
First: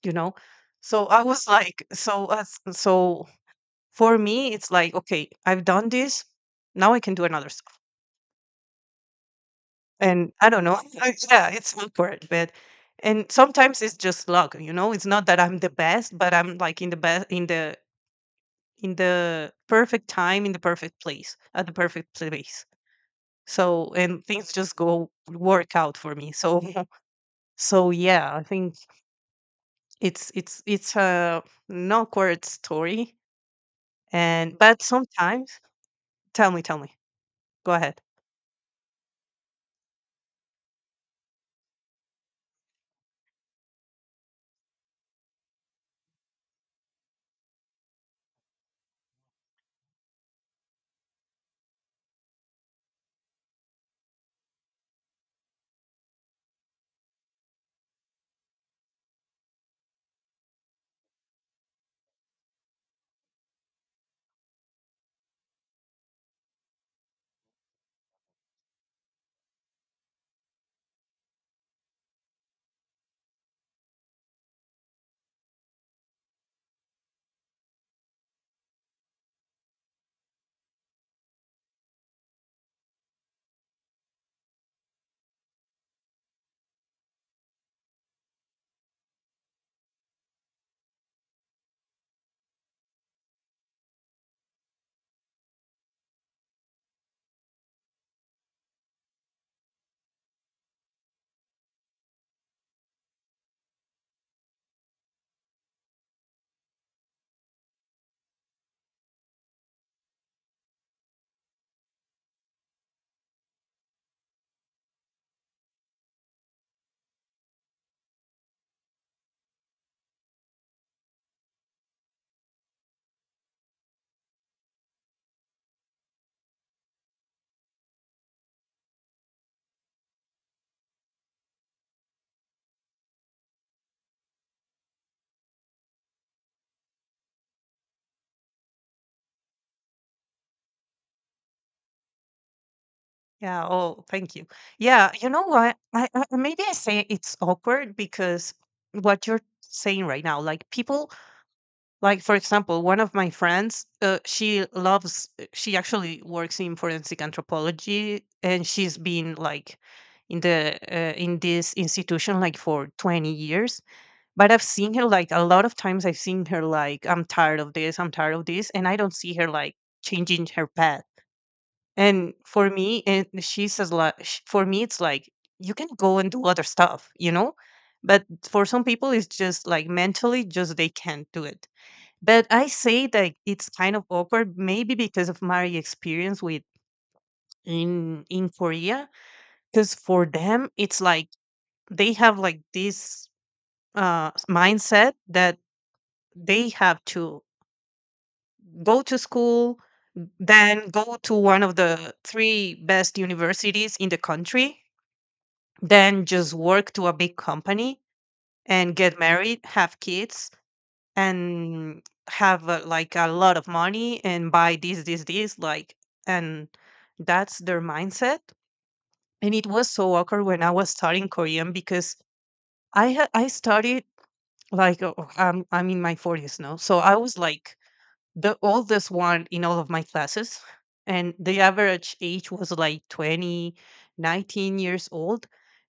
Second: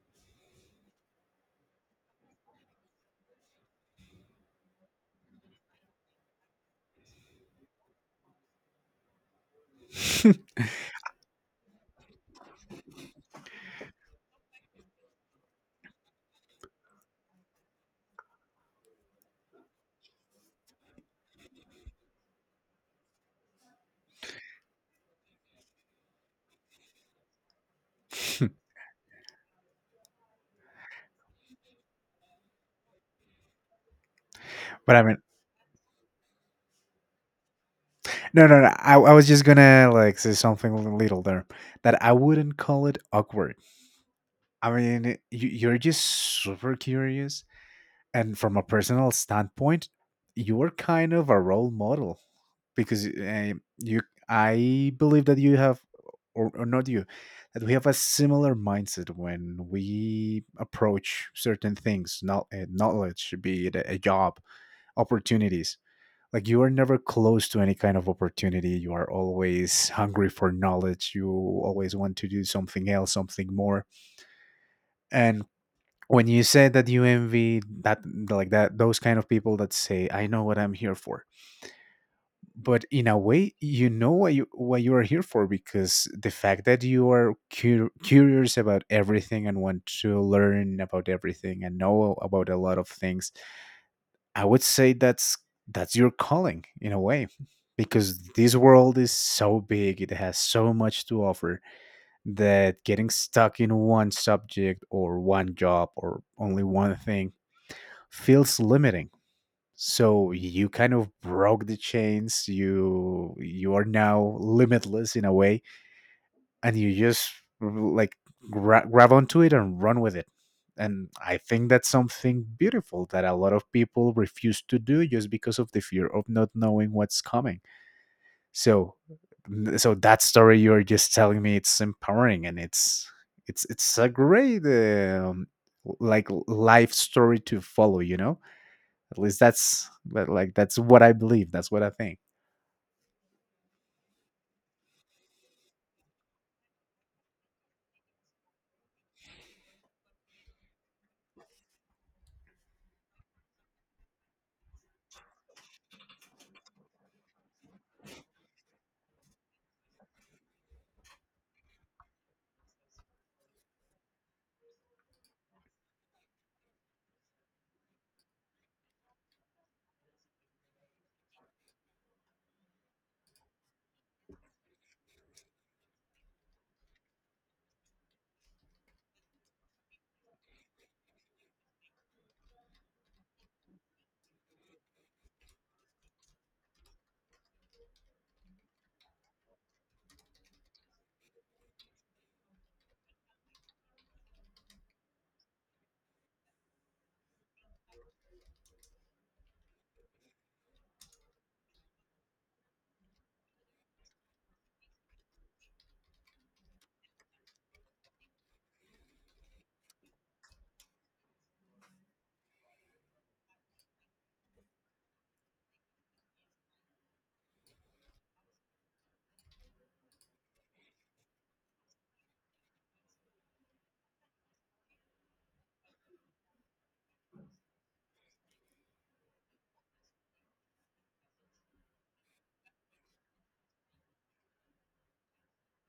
Speaker 1: you know. So I was like, so, as so for me it's like, okay, I've done this, now I can do another stuff, and I don't know. Yeah, it's awkward, but, and sometimes it's just luck, you know, it's not that I'm the best, but I'm like in the best, in the perfect time, in the perfect place at the perfect place. So, and things just go work out for me, so. So yeah, I think it's a an awkward story, and but
Speaker 2: but I mean,
Speaker 1: sometimes... Tell me, tell me. Go ahead.
Speaker 2: no, no, no. I was just gonna like say something a little there that I wouldn't call it awkward. I mean, you're just super curious, and from a personal standpoint, you are kind of a role model because you. I believe that you have, or not you, that we have a similar mindset when we approach certain things, not knowledge, be it a job, opportunities. Like you are never close to any kind of opportunity. You are always hungry for knowledge. You always want to do something else, something more. And when you say that you envy that, like that those kind of people that say I know what I'm here for, but in a way you know what you are here for, because the fact that you are curious about everything and want to learn about everything and know about a lot of things, I would say that's your calling in a way, because this world is so big, it has so much to offer, that getting stuck in one subject or one job or only one thing feels limiting. So you kind of broke the chains. You are now limitless in a way, and you just like grab onto it and run with it. And I think that's something beautiful that a lot of people refuse to do just because of the fear of not knowing what's coming. So, so that story you're just telling me, it's empowering, and it's it's a great like life story to follow. You know. At least that's, but, like that's what I believe. That's what I think.
Speaker 1: Yeah. Oh, thank you. Yeah. You know what? I maybe I say it's awkward because what you're saying right now, like, people, like, for example, one of my friends, she loves. She actually works in forensic anthropology, and she's been like in the in this institution like for 20 years, but I've seen her like a lot of times. I've seen her like, I'm tired of this, I'm tired of this, and I don't see her like changing her path. And for me, and she says, like, for me, it's like you can go and do other stuff, you know. But for some people, it's just like mentally, just they can't do it. But I say that it's kind of awkward, maybe because of my experience with in Korea, because for them, it's like they have like this mindset that they have to go to school, then go to one of the three best universities in the country, than just work to a big company and get married, have kids, and have like a lot of money and buy this, this, this. Like, and that's their mindset. And it was so awkward when I was studying Korean because I studied like I'm in my 40s now, so I was like the oldest one in all of my classes, and the average age was like 20, 19 years old.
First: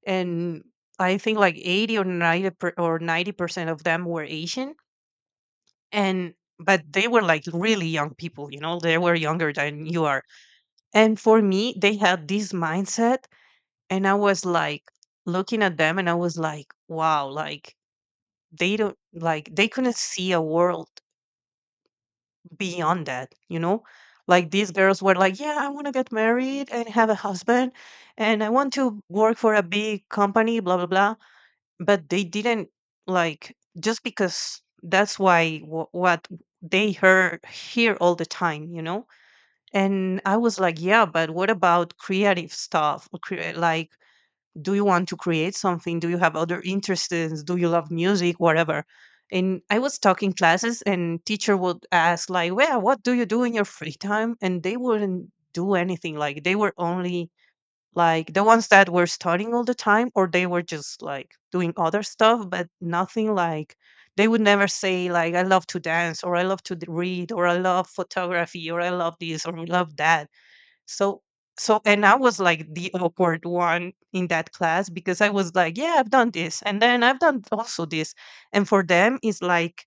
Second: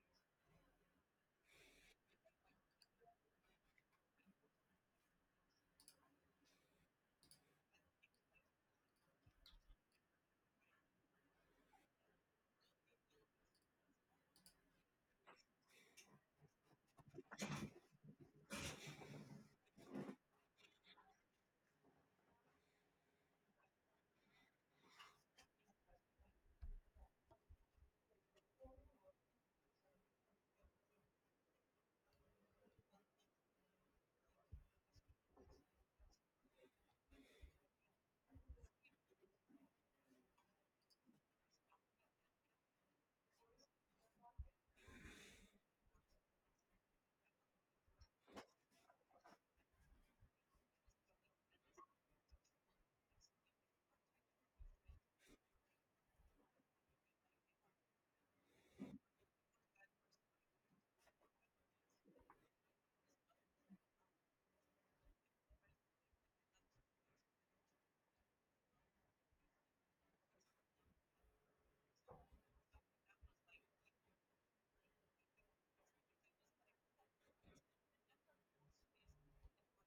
Speaker 1: And I think like 80 or 90% of them were Asian. And but they were like really young people, you know, they were younger than you are. And for me, they had this mindset, and I was like looking at them, and I was like, wow, like they don't like, they couldn't see a world beyond that, you know? Like these girls were like, yeah, I want to get married and have a husband and I want to work for a big company, blah, blah, blah. But they didn't, like, just because that's why what they hear all the time, you know? And I was like, yeah, but what about creative stuff? Like, do you want to create something? Do you have other interests? Do you love music? Whatever. And I was talking classes and teacher would ask like, well, what do you do in your free time? And they wouldn't do anything. Like they were only like the ones that were studying all the time, or they were just like doing other stuff, but nothing like they would never say like I love to dance or I love to read or I love photography or I love this or I love that. So, so, and I was like the awkward one in that class because I was like, yeah, I've done this and then I've done also this. And for them it's like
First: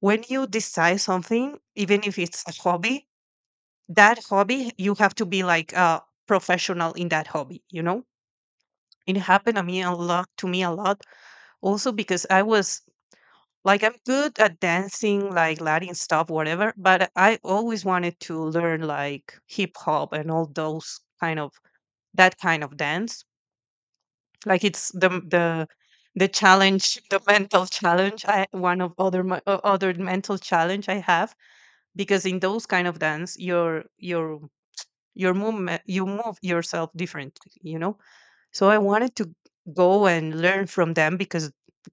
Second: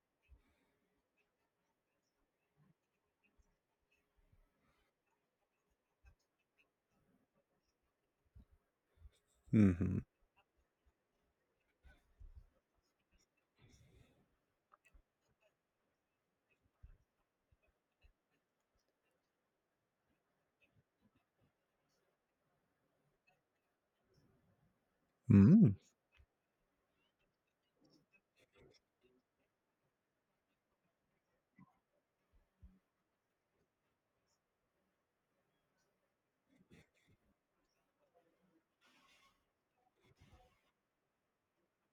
Speaker 1: when you decide something, even if it's a hobby, that hobby you have to be like a professional in that hobby, you know? It happened to me a
Speaker 2: Mm-hmm.
Speaker 1: lot, also because I was like, I'm good at dancing, like Latin stuff, whatever, but I always wanted to learn like hip hop and all those kind of, that kind of dance, like it's the
Speaker 2: Mm.
Speaker 1: the challenge, the mental challenge. I one of other my, o- other mental challenge I have, because in those kind of dance your movement, you move yourself differently, you know. So I wanted to go and learn from them because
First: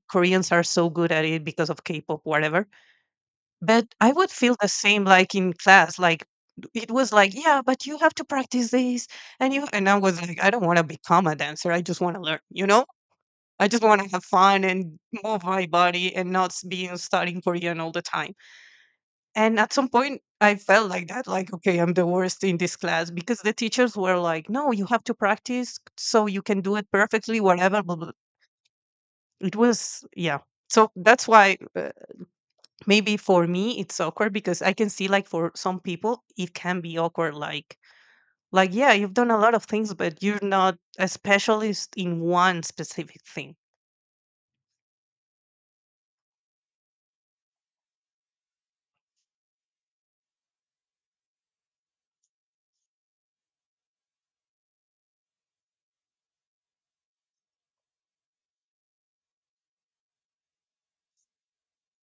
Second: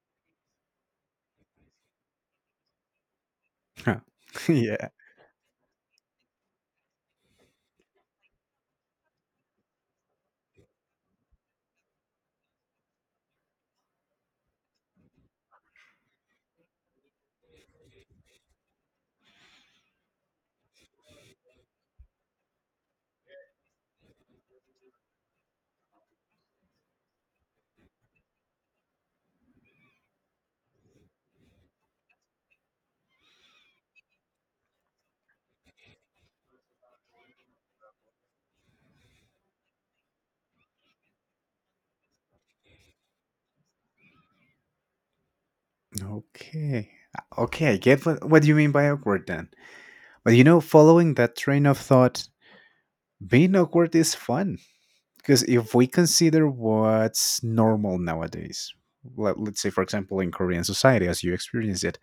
Speaker 1: Koreans are so good at it because of K-pop, whatever. But
Speaker 2: Huh.
Speaker 1: I would feel the
Speaker 2: yeah.
Speaker 1: same like in class, like it was like, yeah, but you have to practice this. And you and I was like, I don't want to become a dancer. I just want to learn, you know? I just want to have fun and move my body and not be studying Korean all the time. And at some point I felt like that, like, okay, I'm the worst in this class, because the teachers were like, no, you have to practice so you can do it perfectly, whatever. Blah, blah. It was, yeah. So that's why maybe for me it's awkward, because I can see like for some people it can be awkward, like, yeah, you've done a lot of things, but you're not a specialist in one specific thing.
Speaker 2: Okay. Okay, I get what you mean by awkward then. But you know, following that train of thought, being awkward is fun, because if we consider what's normal nowadays, let's say, for example, in Korean society as you experience it,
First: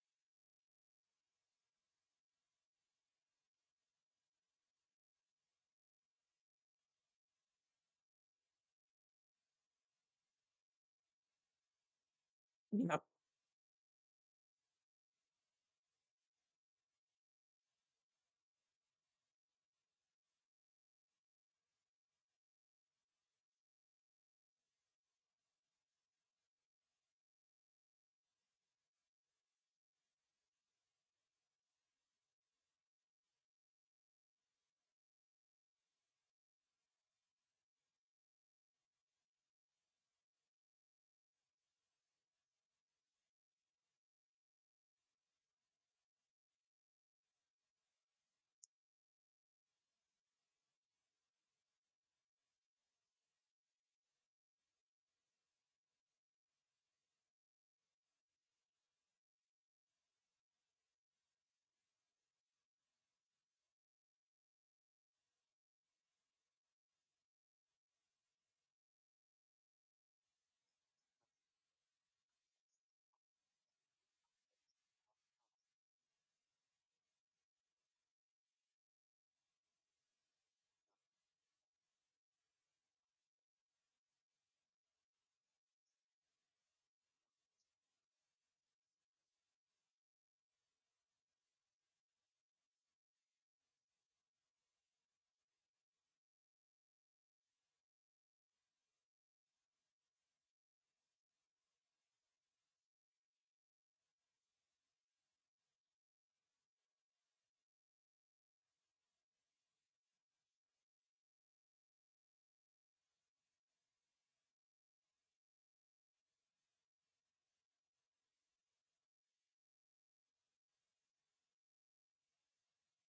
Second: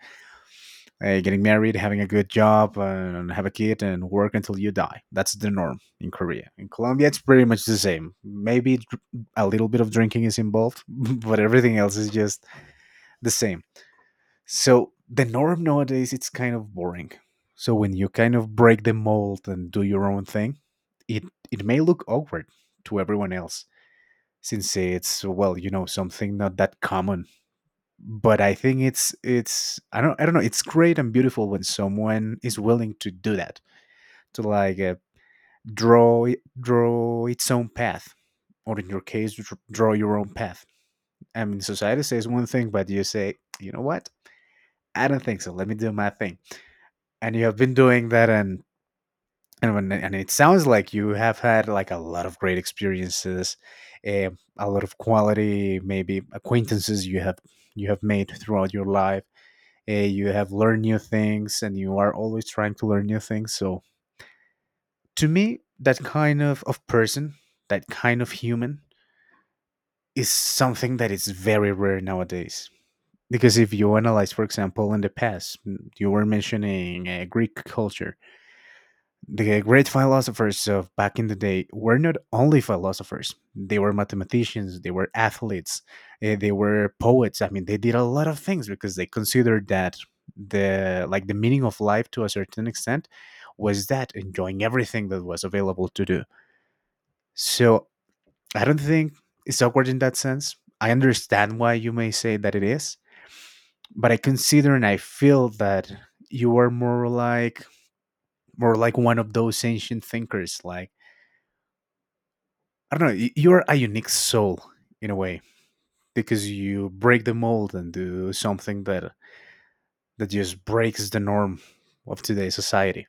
Speaker 2: getting married, having a good job, and have a kid, and work until you die. That's the norm in Korea. In Colombia, it's pretty much the same. Maybe a little bit of drinking is involved, but everything else is just
Speaker 1: Yeah,
Speaker 2: the same. So the norm nowadays, it's kind of boring. So when you kind of break the mold and do your own thing, it it may look awkward to everyone else, since it's, well, you know, something not that common. But I think it's I don't know, it's great and beautiful when someone is willing to do that, to like draw its own path, or in your case draw your own path. I mean, society says one thing, but you say, you know what, I don't think so, let me do my thing. And you have been doing that, and and it sounds like you have had like a lot of great experiences, eh, a lot of quality maybe acquaintances you have made throughout your life. You have learned new things, and you are always trying to learn new things. So to me, that kind of person, that kind of human, is something that is very rare nowadays. Because if you analyze, for example, in the past, you were mentioning Greek culture, the great philosophers of back in the day were not only philosophers, they were mathematicians, they were athletes, they were poets. I mean, they did a lot of things because they considered that the like the meaning of life, to a certain extent, was that enjoying everything that was available to do. So I don't think it's awkward in that sense. I understand why you may say that it is, but I consider and I feel that you are more like, one of those ancient thinkers. Like, I don't know. You're a unique soul in a way, because you break the mold and do something that just breaks the norm of today's society.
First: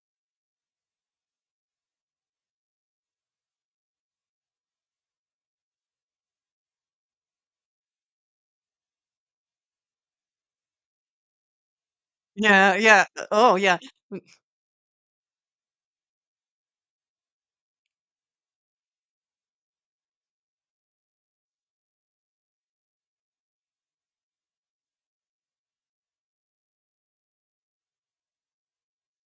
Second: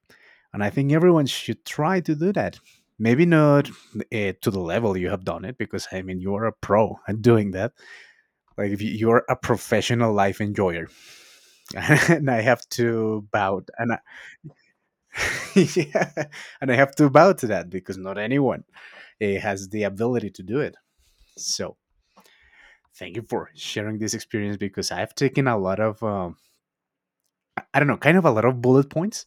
Speaker 2: And I think everyone should try to do that. Maybe not to the level you have done it, because I mean, you are a pro at doing that. Like, if you're a professional life enjoyer, and I have
Speaker 1: yeah, yeah.
Speaker 2: to
Speaker 1: Oh,
Speaker 2: bow
Speaker 1: yeah.
Speaker 2: and I, yeah, and I have to bow to that because not anyone has the ability to do it. So thank you for sharing this experience, because I've taken a lot of, I don't know, kind of a lot of bullet points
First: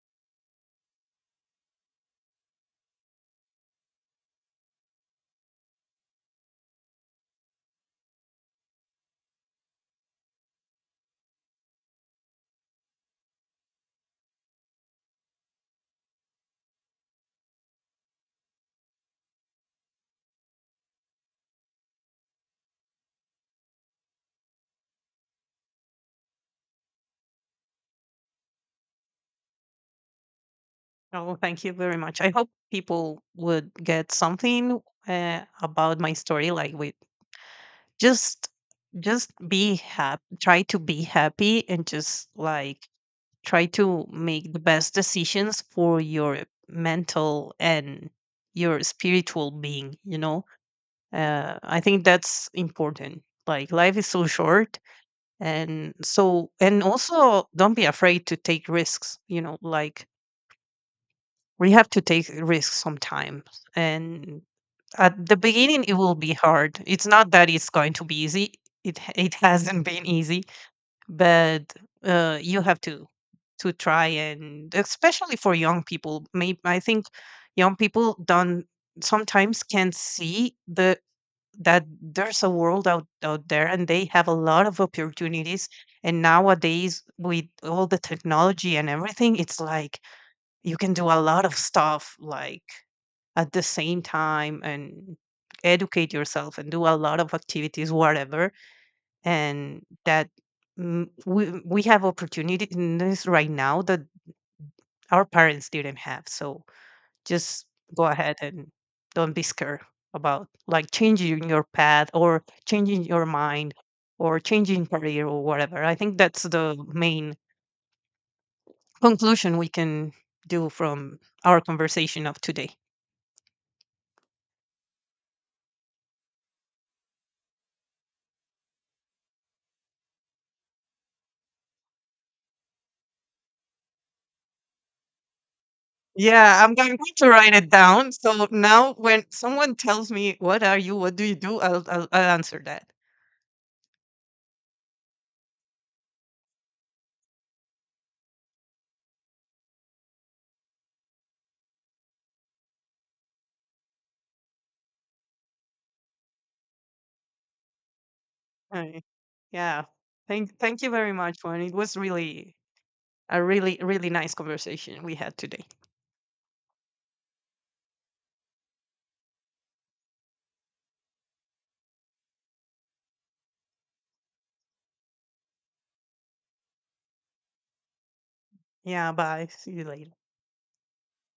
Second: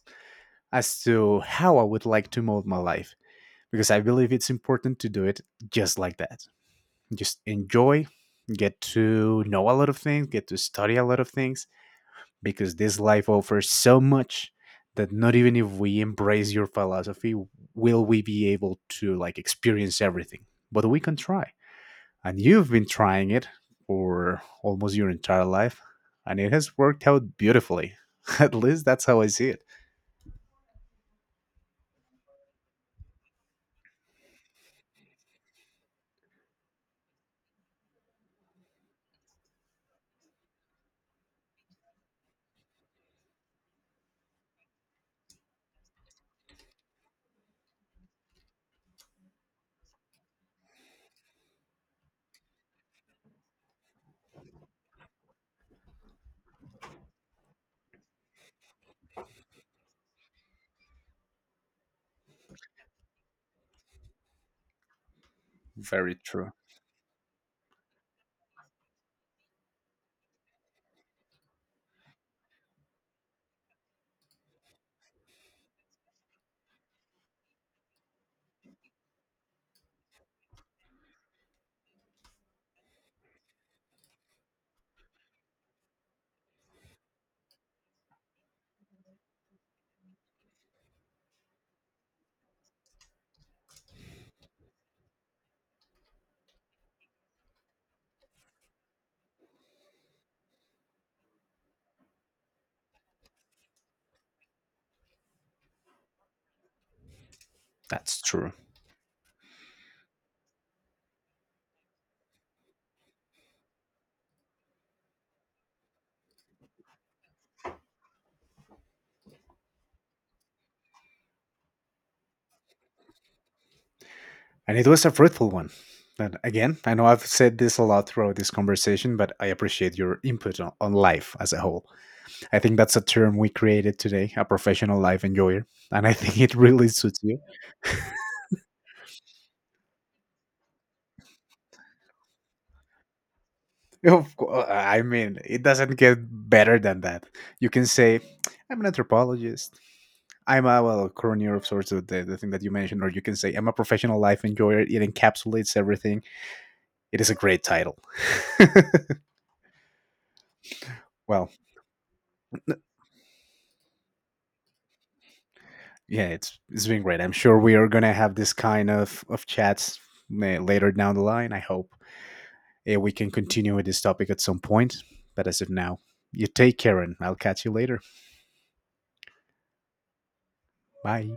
Speaker 2: as to how I would like to mold my life, because I believe it's important to do it just like that. Just enjoy, get to know a lot of things, get to study a lot of things, because this life offers so much that not even if we embrace your philosophy will we be able to like experience everything, but we can try. And you've been trying it for almost your entire life, and it has worked out beautifully. At least that's how I see it.
Speaker 1: Oh, thank you very much. I hope people would get something about my story, like with, just just be happy, try to be happy, and just like try to make the best decisions for your mental and your spiritual being, you know. I think that's important. Like life is so short, and so, and also don't be afraid to take risks, you know, like we have to take risks sometimes. And at the beginning it will
Speaker 2: Very
Speaker 1: be
Speaker 2: true.
Speaker 1: hard, it's not that it's going to be easy. It hasn't been easy, but you have to try. And especially for young people, maybe I think young people don't, sometimes can't see the, that there's a world out there, and they have a lot of opportunities. And nowadays with all the technology and everything, it's like you can do a lot of stuff, like at the same time, and educate yourself and do a lot of activities, whatever. And that, we have opportunities right now that our parents didn't have. So, just go
Speaker 2: That's
Speaker 1: ahead
Speaker 2: true.
Speaker 1: and don't be scared about like changing your path or changing your mind or changing career or whatever. I think that's the main conclusion we can do from our conversation of today.
Speaker 2: And it was a fruitful one. And again, I know I've said this a lot throughout this conversation, but I appreciate your input on life as a whole. I think that's a term we created today, a professional life enjoyer. And I think it
Speaker 1: Yeah, I'm
Speaker 2: really
Speaker 1: going
Speaker 2: suits
Speaker 1: to
Speaker 2: you.
Speaker 1: write it down. So now when someone tells me, what are you? What do you do? I'll answer that.
Speaker 2: Of course. I mean, it doesn't get better than that. You can say, I'm an anthropologist. I'm a, well, coroner of sorts of the thing that you mentioned, or you can say, I'm a professional life enjoyer. It encapsulates everything. It is a great title.
Speaker 1: Right. Yeah. Thank you very much,
Speaker 2: well,
Speaker 1: Juan. It was really a really, really nice conversation we had today.
Speaker 2: yeah, it's been great. I'm sure we are gonna have this kind of chats, later down the line. I hope, we can continue with this topic at some point. But as of now, you take care, and I'll catch you later.
Speaker 1: Yeah, bye. See you later.
Speaker 2: Bye.